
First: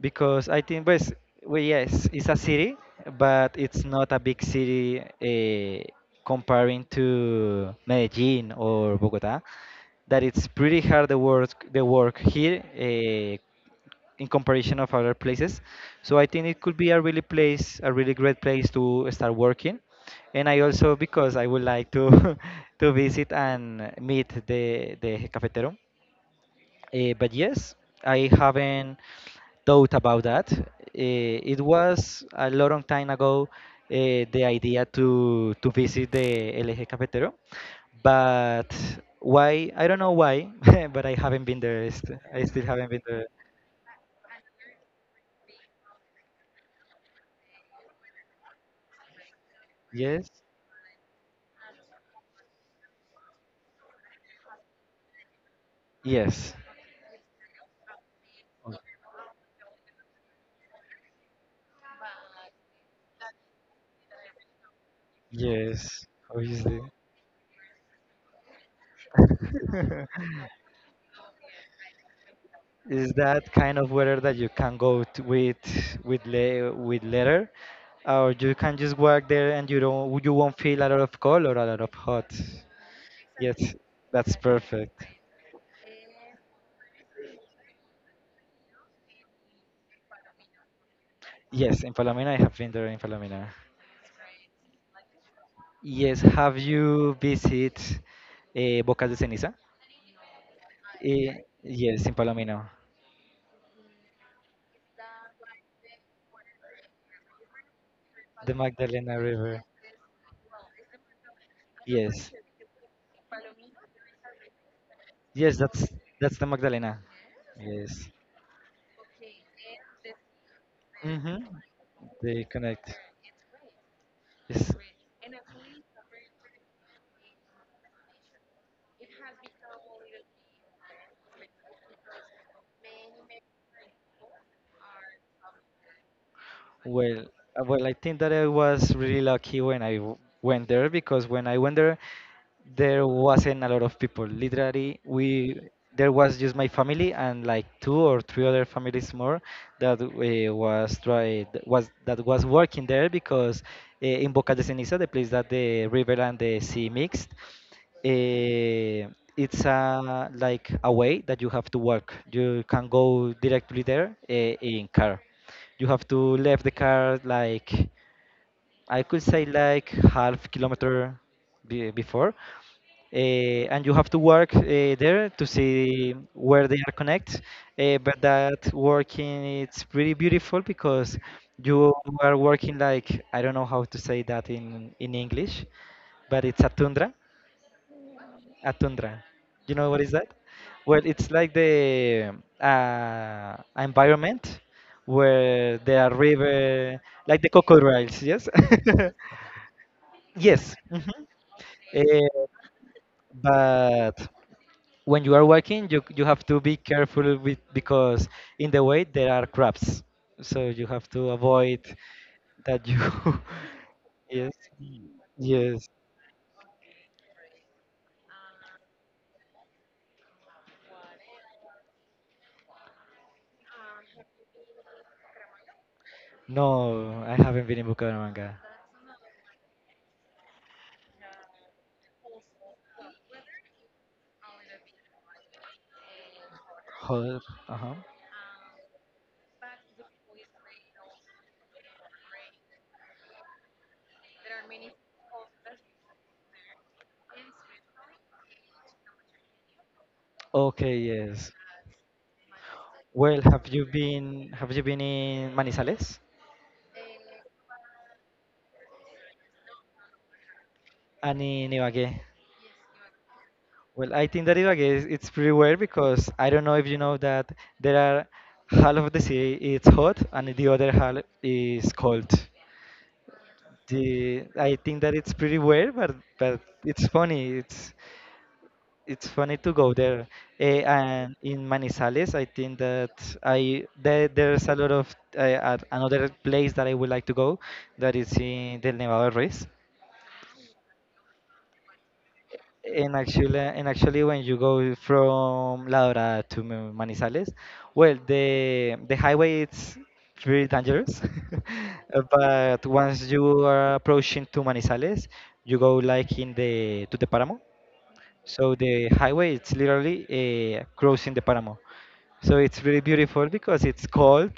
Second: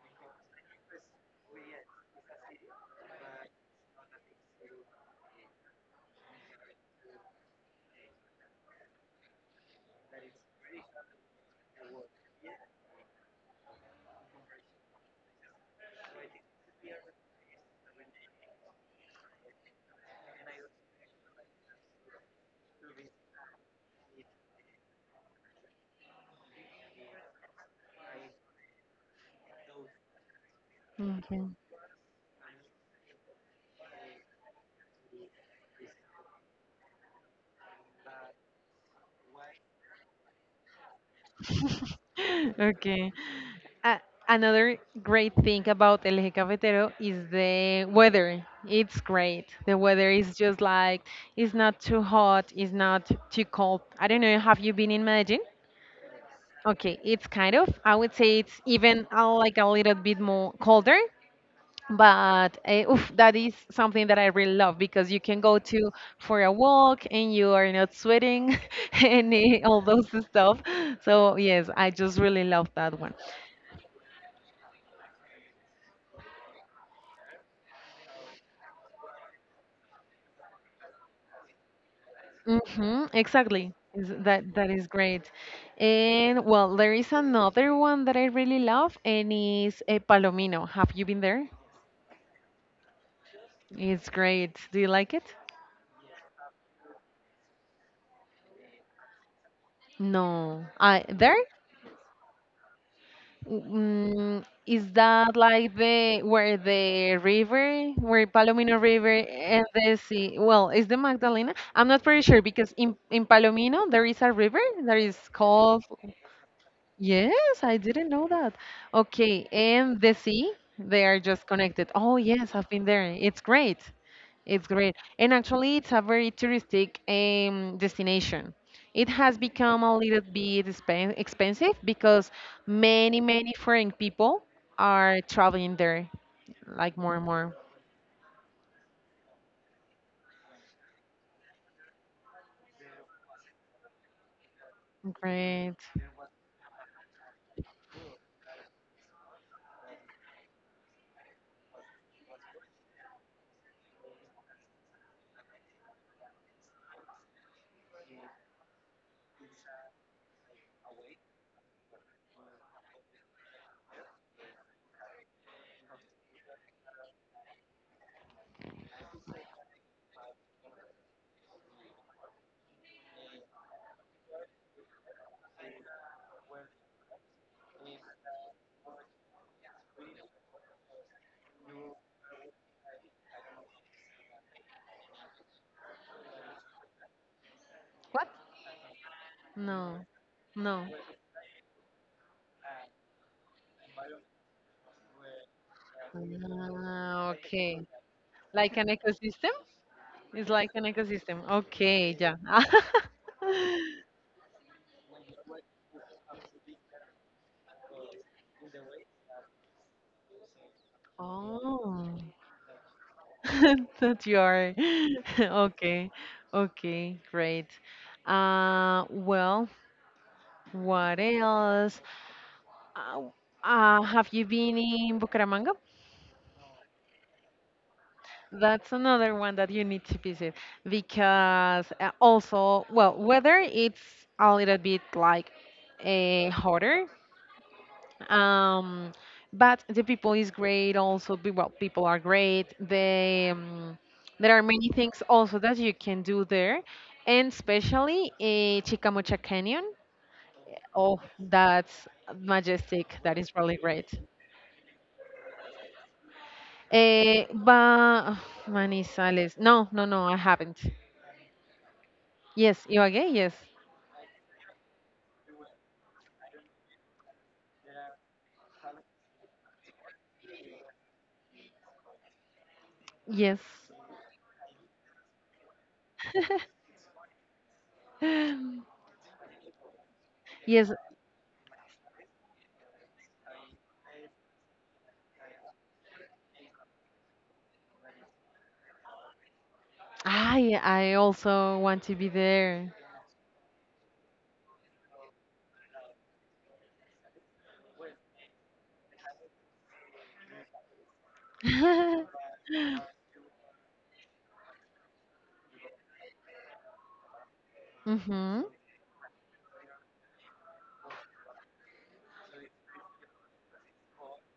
Speaker 1: because I think, pues, well, yes, it's a city, but it's not a big city comparing to Medellin or Bogota. That it's pretty hard the work here in comparison of other places. So I think it could be a really place, a really great place to start working. And I also because I would like to to visit and meet the cafetero. But yes, I haven't thought about that.
Speaker 2: Okay.
Speaker 1: It was a long time ago the idea to visit the LG Eje Cafetero, but why? I don't know why, but I haven't been there. I still haven't been
Speaker 2: Okay.
Speaker 1: there.
Speaker 2: A another great thing about El Eje Cafetero is the weather. It's great. The weather
Speaker 1: Yes,
Speaker 2: is just like, it's not too hot, it's not too cold. I don't know, have you been in Medellin?
Speaker 1: yes,
Speaker 2: Okay, it's kind of, I would say it's even like a little bit more colder, but oof, that is something that I really love because you can go to
Speaker 1: yes.
Speaker 2: for a
Speaker 1: Obviously,
Speaker 2: walk and you are not sweating and all those stuff. So yes, I just really love that
Speaker 1: is
Speaker 2: one.
Speaker 1: that kind of weather that you can go to with le with leather, or you can just walk there and you won't feel a lot of cold or a lot of hot.
Speaker 2: Hmm, exactly.
Speaker 1: Yes, that's
Speaker 2: That that is
Speaker 1: perfect.
Speaker 2: great. And well, there is another one that I really love and is a Palomino. Have you been there?
Speaker 1: Yes, in Palomino, I have been there in Palomino.
Speaker 2: It's great. Do you like it?
Speaker 1: Yes, have you visited Bocas de Ceniza?
Speaker 2: No. I there?
Speaker 1: Eh, yes, in Palomino,
Speaker 2: Mm, is that like the where the river, where
Speaker 1: the
Speaker 2: Palomino
Speaker 1: Magdalena
Speaker 2: River
Speaker 1: River.
Speaker 2: and the sea? Well, is the Magdalena? I'm not pretty
Speaker 1: Yes,
Speaker 2: sure because in Palomino there is a river that is
Speaker 1: yes,
Speaker 2: called.
Speaker 1: that's the Magdalena.
Speaker 2: Yes, I
Speaker 1: Yes.
Speaker 2: didn't know that. Okay, and the sea, they are
Speaker 1: Mm-hmm.
Speaker 2: just connected. Oh
Speaker 1: They
Speaker 2: yes, I've been
Speaker 1: connect.
Speaker 2: there. It's great. It's
Speaker 1: Yes.
Speaker 2: great. And actually, it's a very touristic destination. It has become a little bit expensive because many, many foreign people are traveling there, like more and
Speaker 1: Well,
Speaker 2: more.
Speaker 1: well, I think that I was really lucky when went there because when I went there, there wasn't a lot of people. Literally, we
Speaker 2: Great.
Speaker 1: there was just my family and like two or three other families more that was tried was that was working there because in Boca de Ceniza, the place that the river and the sea mixed, uh, it's a like a way that you have to walk. You can go directly there in car. You have to leave the car like I could say like half kilometer be before, and you have to work there to see where they are connect. But that working it's pretty beautiful because you are working like I don't know how to say that in English, but it's a tundra,
Speaker 2: What?
Speaker 1: a tundra. You know what
Speaker 2: No,
Speaker 1: is that?
Speaker 2: no.
Speaker 1: Well, it's like the environment where there are river,
Speaker 2: Ah,
Speaker 1: like the
Speaker 2: okay.
Speaker 1: crocodiles, yes.
Speaker 2: Like an ecosystem? It's like
Speaker 1: Yes.
Speaker 2: an
Speaker 1: Mhm.
Speaker 2: ecosystem. Okay,
Speaker 1: Eh,
Speaker 2: yeah.
Speaker 1: but when you are walking, you have to be careful with because in the way there are crabs, so you have to avoid
Speaker 2: Oh.
Speaker 1: that you.
Speaker 2: that you
Speaker 1: Yes.
Speaker 2: are,
Speaker 1: Yes.
Speaker 2: okay, okay, great. Well, what else? uh, have you been in Bucaramanga?
Speaker 1: No, I haven't been in Bucaramanga.
Speaker 2: That's another one that you need to visit because also well weather it's a little bit like hotter,
Speaker 1: Joder. Uh-huh.
Speaker 2: um, but the people is great also well people are great they, there are many things also that you can do there, and especially Chicamocha Canyon.
Speaker 1: Okay.
Speaker 2: Oh,
Speaker 1: Yes.
Speaker 2: that's majestic, that
Speaker 1: Well,
Speaker 2: is
Speaker 1: have
Speaker 2: really
Speaker 1: you
Speaker 2: great.
Speaker 1: been have you been in Manizales
Speaker 2: But Manizales, no, no, no, I haven't.
Speaker 1: and in Ibagué?
Speaker 2: Yes, you again, yes,
Speaker 1: Well, I think that in Ibagué it's pretty weird because I don't know if you know that there are half of the city is hot and the other half is cold.
Speaker 2: yes.
Speaker 1: The I think that it's pretty weird, but it's funny. It's it's funny to go there.
Speaker 2: yes,
Speaker 1: And in Manizales, I think that I there, there's a lot of at another place that I would like to go that is in the Nevado Ruiz.
Speaker 2: I also want to be there.
Speaker 1: And actually, when you go from La Dorada to Manizales, well, the highway it's very dangerous. Uh, But once you are approaching to Manizales, you go like in the to the Paramo.
Speaker 2: mm-hmm.
Speaker 1: So the highway it's literally crossing the Paramo. So it's really beautiful because it's cold,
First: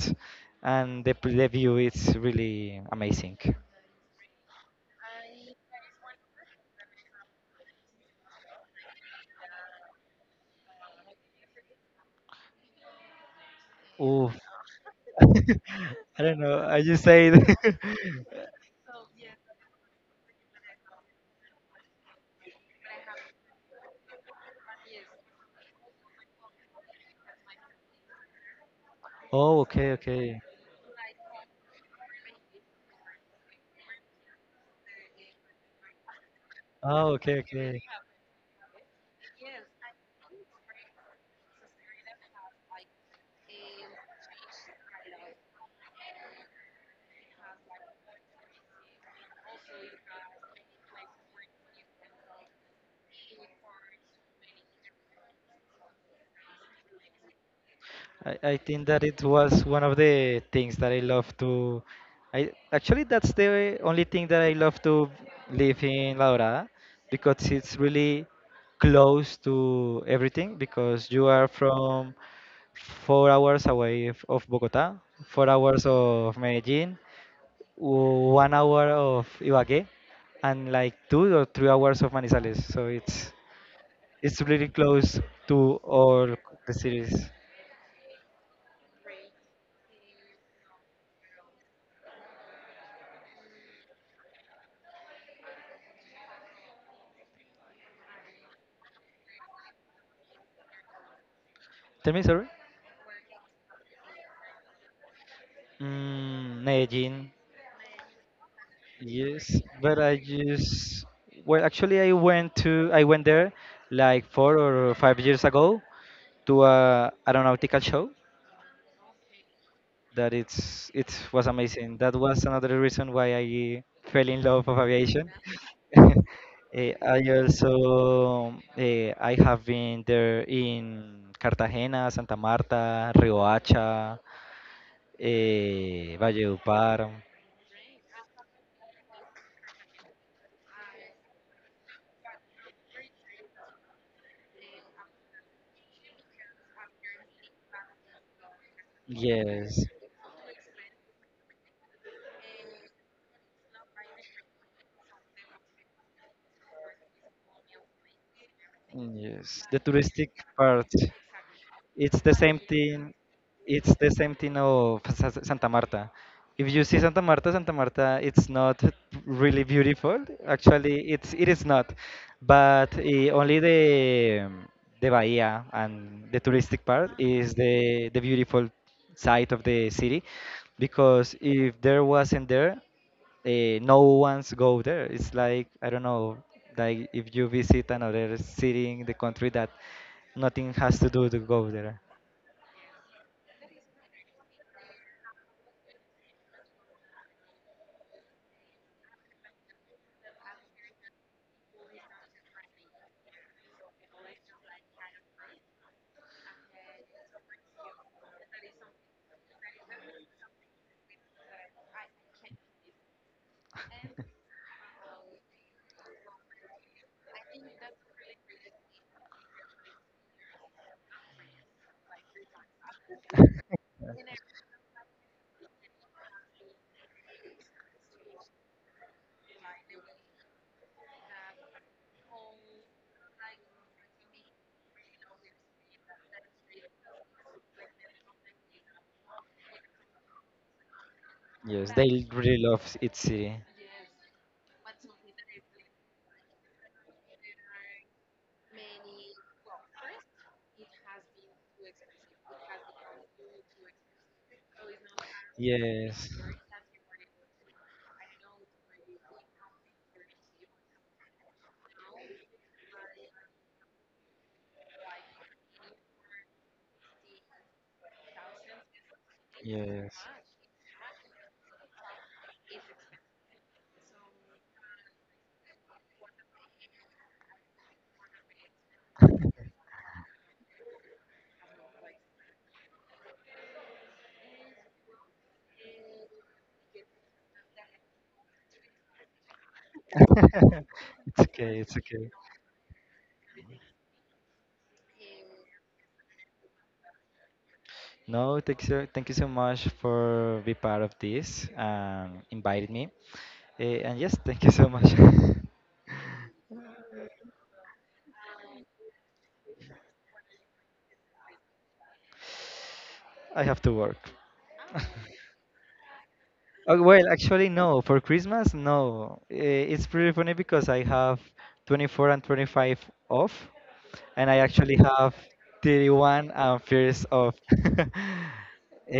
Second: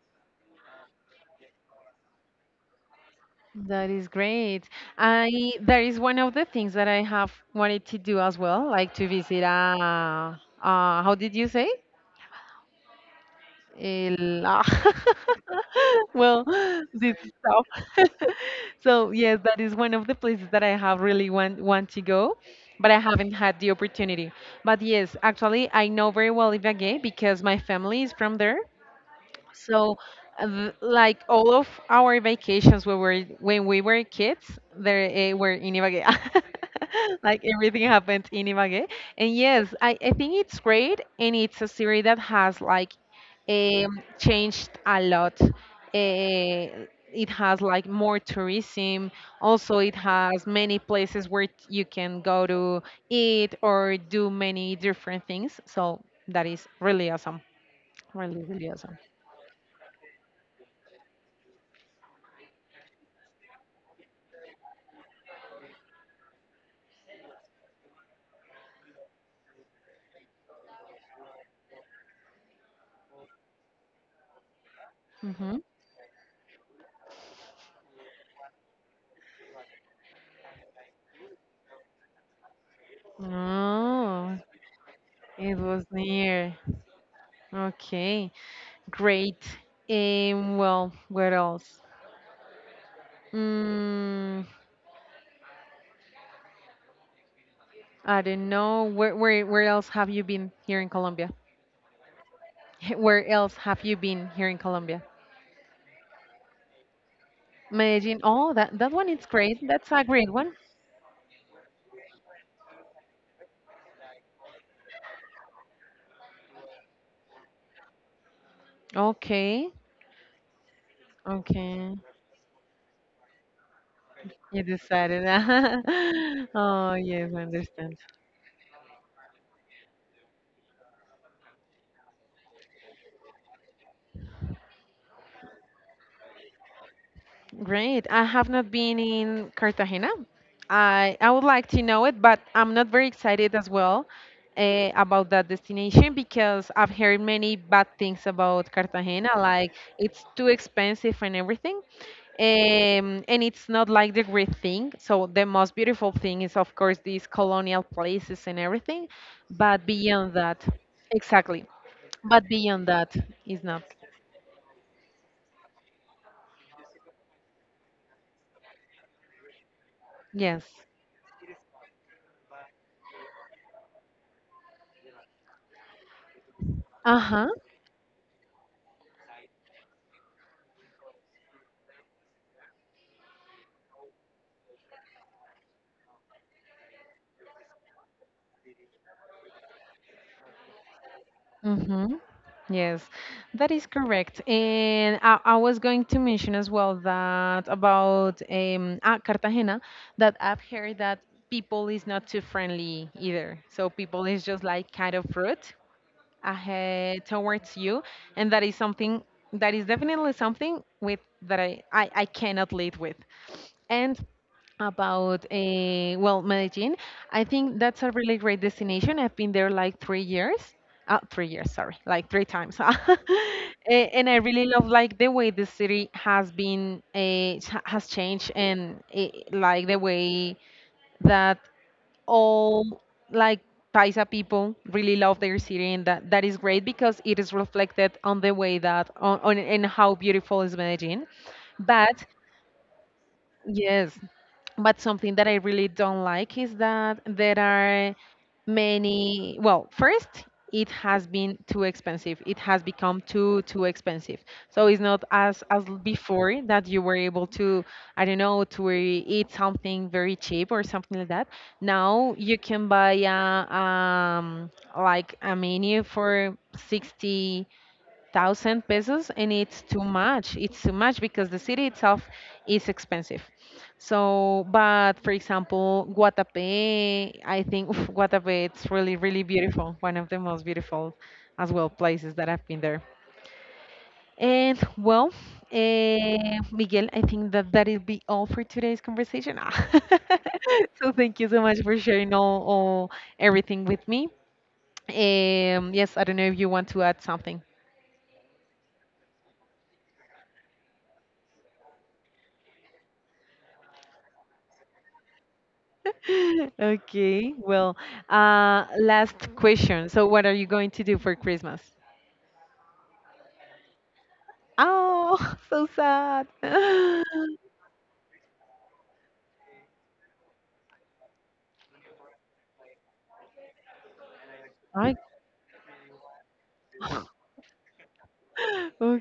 Speaker 1: and the, the view is really amazing.
Speaker 2: That is great. I that is one of the things that I have wanted to do as well, like to visit a, how did you say?
Speaker 1: Oof.
Speaker 2: El, ah,
Speaker 1: I don't
Speaker 2: well,
Speaker 1: know. I just
Speaker 2: this
Speaker 1: say it.
Speaker 2: stuff. So yes, that is one of the places that I have really want to go, but I haven't had the opportunity. But yes, actually, I know very well Ibagué because my family is from there.
Speaker 1: Oh, okay,
Speaker 2: So,
Speaker 1: okay.
Speaker 2: like all of our vacations when we were kids, they were in Ibagué.
Speaker 1: Oh, okay,
Speaker 2: Like
Speaker 1: okay.
Speaker 2: everything happened in Ibagué. And yes, I think it's great, and it's a series that has like changed a lot. It has like more tourism. Also, it has many places where you can go to eat or do many different things. So that is really awesome.
Speaker 1: I,
Speaker 2: Really,
Speaker 1: I
Speaker 2: really
Speaker 1: think
Speaker 2: awesome.
Speaker 1: that it was one of the things that I love to. I actually that's the only thing that I love to live in La Dorada because it's really close to everything because you are from 4 hours away of Bogota, four
Speaker 2: Mm-hmm.
Speaker 1: hours of Medellin, 1 hour of Ibagué, and like 2 or 3 hours of Manizales. So
Speaker 2: Oh,
Speaker 1: it's really close
Speaker 2: it
Speaker 1: to
Speaker 2: was
Speaker 1: all
Speaker 2: near.
Speaker 1: the cities.
Speaker 2: Okay, great. Well, where else? Mm, I don't know. Where else have you been here in Colombia?
Speaker 1: Tell me, sorry.
Speaker 2: Where else have you been here in Colombia?
Speaker 1: Mm, Medellin.
Speaker 2: Medellin. Oh, that one is great.
Speaker 1: Yes,
Speaker 2: That's
Speaker 1: but
Speaker 2: a
Speaker 1: I
Speaker 2: great one.
Speaker 1: just well, actually, I went there like 4 or 5 years ago to a aeronautical show
Speaker 2: Okay,
Speaker 1: that it was
Speaker 2: okay.
Speaker 1: amazing. That was another reason why I fell in
Speaker 2: You
Speaker 1: love of
Speaker 2: decided.
Speaker 1: aviation.
Speaker 2: Oh,
Speaker 1: I
Speaker 2: yes, I understand.
Speaker 1: also I have been there in Cartagena, Santa Marta, Riohacha, Valledupar.
Speaker 2: Great. I have not been in Cartagena. I would like to know it, but I'm not very excited as well about that destination because I've heard many bad things about Cartagena, like
Speaker 1: Yes,
Speaker 2: it's too expensive and everything. And it's not like the great thing. So the most beautiful thing is of course these colonial places and everything,
Speaker 1: yes. The
Speaker 2: but
Speaker 1: touristic
Speaker 2: beyond that,
Speaker 1: part.
Speaker 2: exactly.
Speaker 1: It's the
Speaker 2: But
Speaker 1: same
Speaker 2: beyond
Speaker 1: thing.
Speaker 2: that is not.
Speaker 1: It's the same thing of Santa Marta. If you see Santa Marta, it's not really beautiful.
Speaker 2: Yes.
Speaker 1: Actually, it is not, but only the bahia and the touristic part
Speaker 2: Uh-huh.
Speaker 1: is the beautiful side of the city, because if there wasn't there, no one's go there. It's like I don't know, like if you visit another city in the country that nothing has to do to go there.
Speaker 2: Mm-hmm. Yes, that is correct. And I was going to mention as well that about Cartagena, that I've heard that people is not too friendly either. So people is just like kind of rude ahead towards you, and that is something that is definitely something with that I cannot live with. And about well, Medellin, I think that's a really great destination. I've been there like 3 years. 3 years, sorry, like three times. And I really love like the way the city has been has changed and like the way that all like Paisa people really love their city and that that is great because it is reflected on the way that on and how beautiful is Medellin.
Speaker 1: Yes, they
Speaker 2: But
Speaker 1: really love its city.
Speaker 2: yes, but something that I really don't like is that there are many. Well, first, it has been too expensive. It has become too expensive. So it's not as as
Speaker 1: Yes,
Speaker 2: before that you were able to, I don't know, to eat something very cheap or something like that. Now you can buy a like a menu for 60,000 pesos, and it's
Speaker 1: yes.
Speaker 2: too much because the city itself is expensive. So but for example, Guatapé, I think, oof, Guatapé, it's really really beautiful, one of the most beautiful as well places that I've been there. And well, Miguel, I think that that'll be all for today's conversation. Ah. so thank
Speaker 1: It's
Speaker 2: you so
Speaker 1: okay.
Speaker 2: much for
Speaker 1: It's okay.
Speaker 2: sharing all everything with me. Yes, I don't know if you want to add something.
Speaker 1: No, thank you so much for be part of this and invited me. And yes, thank you so much.
Speaker 2: Okay, well, last question. So, what are you going to do for Christmas?
Speaker 1: I have to work.
Speaker 2: Oh, so sad.
Speaker 1: Oh, well, actually, no. For Christmas, no. It's pretty funny because I have 24 and 25 off, and I actually
Speaker 2: Right.
Speaker 1: have 31 and first off.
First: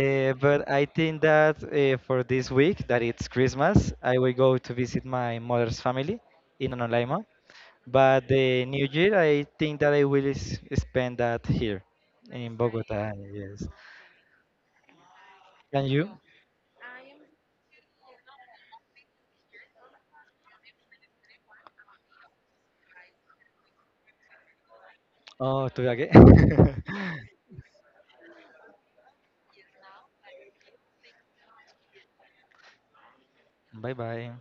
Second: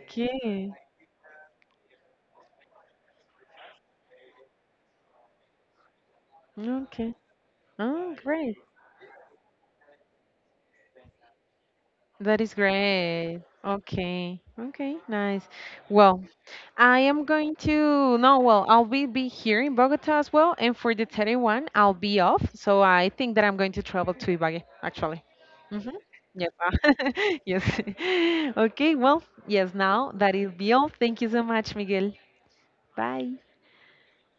Speaker 1: But I think that for this week, that it's Christmas, I will go to visit my mother's family in
Speaker 2: okay.
Speaker 1: Anolaima.
Speaker 2: Oh,
Speaker 1: But
Speaker 2: great.
Speaker 1: the New Year, I think that I will spend that here
Speaker 2: That is
Speaker 1: in Bogota.
Speaker 2: great.
Speaker 1: Yes.
Speaker 2: Okay, okay, nice.
Speaker 1: And you?
Speaker 2: Well, I am going to no, well, I'll be here in Bogota as well, and for the 31st, I'll be off. So I think that I'm going to travel to Ibagué, actually.
Speaker 1: Oh, tôi là
Speaker 2: Hmm.
Speaker 1: ghét.
Speaker 2: Yes. ah, yes. Okay, well, yes, now that is all. Thank you so much, Miguel. Bye.
Speaker 1: Bye bye.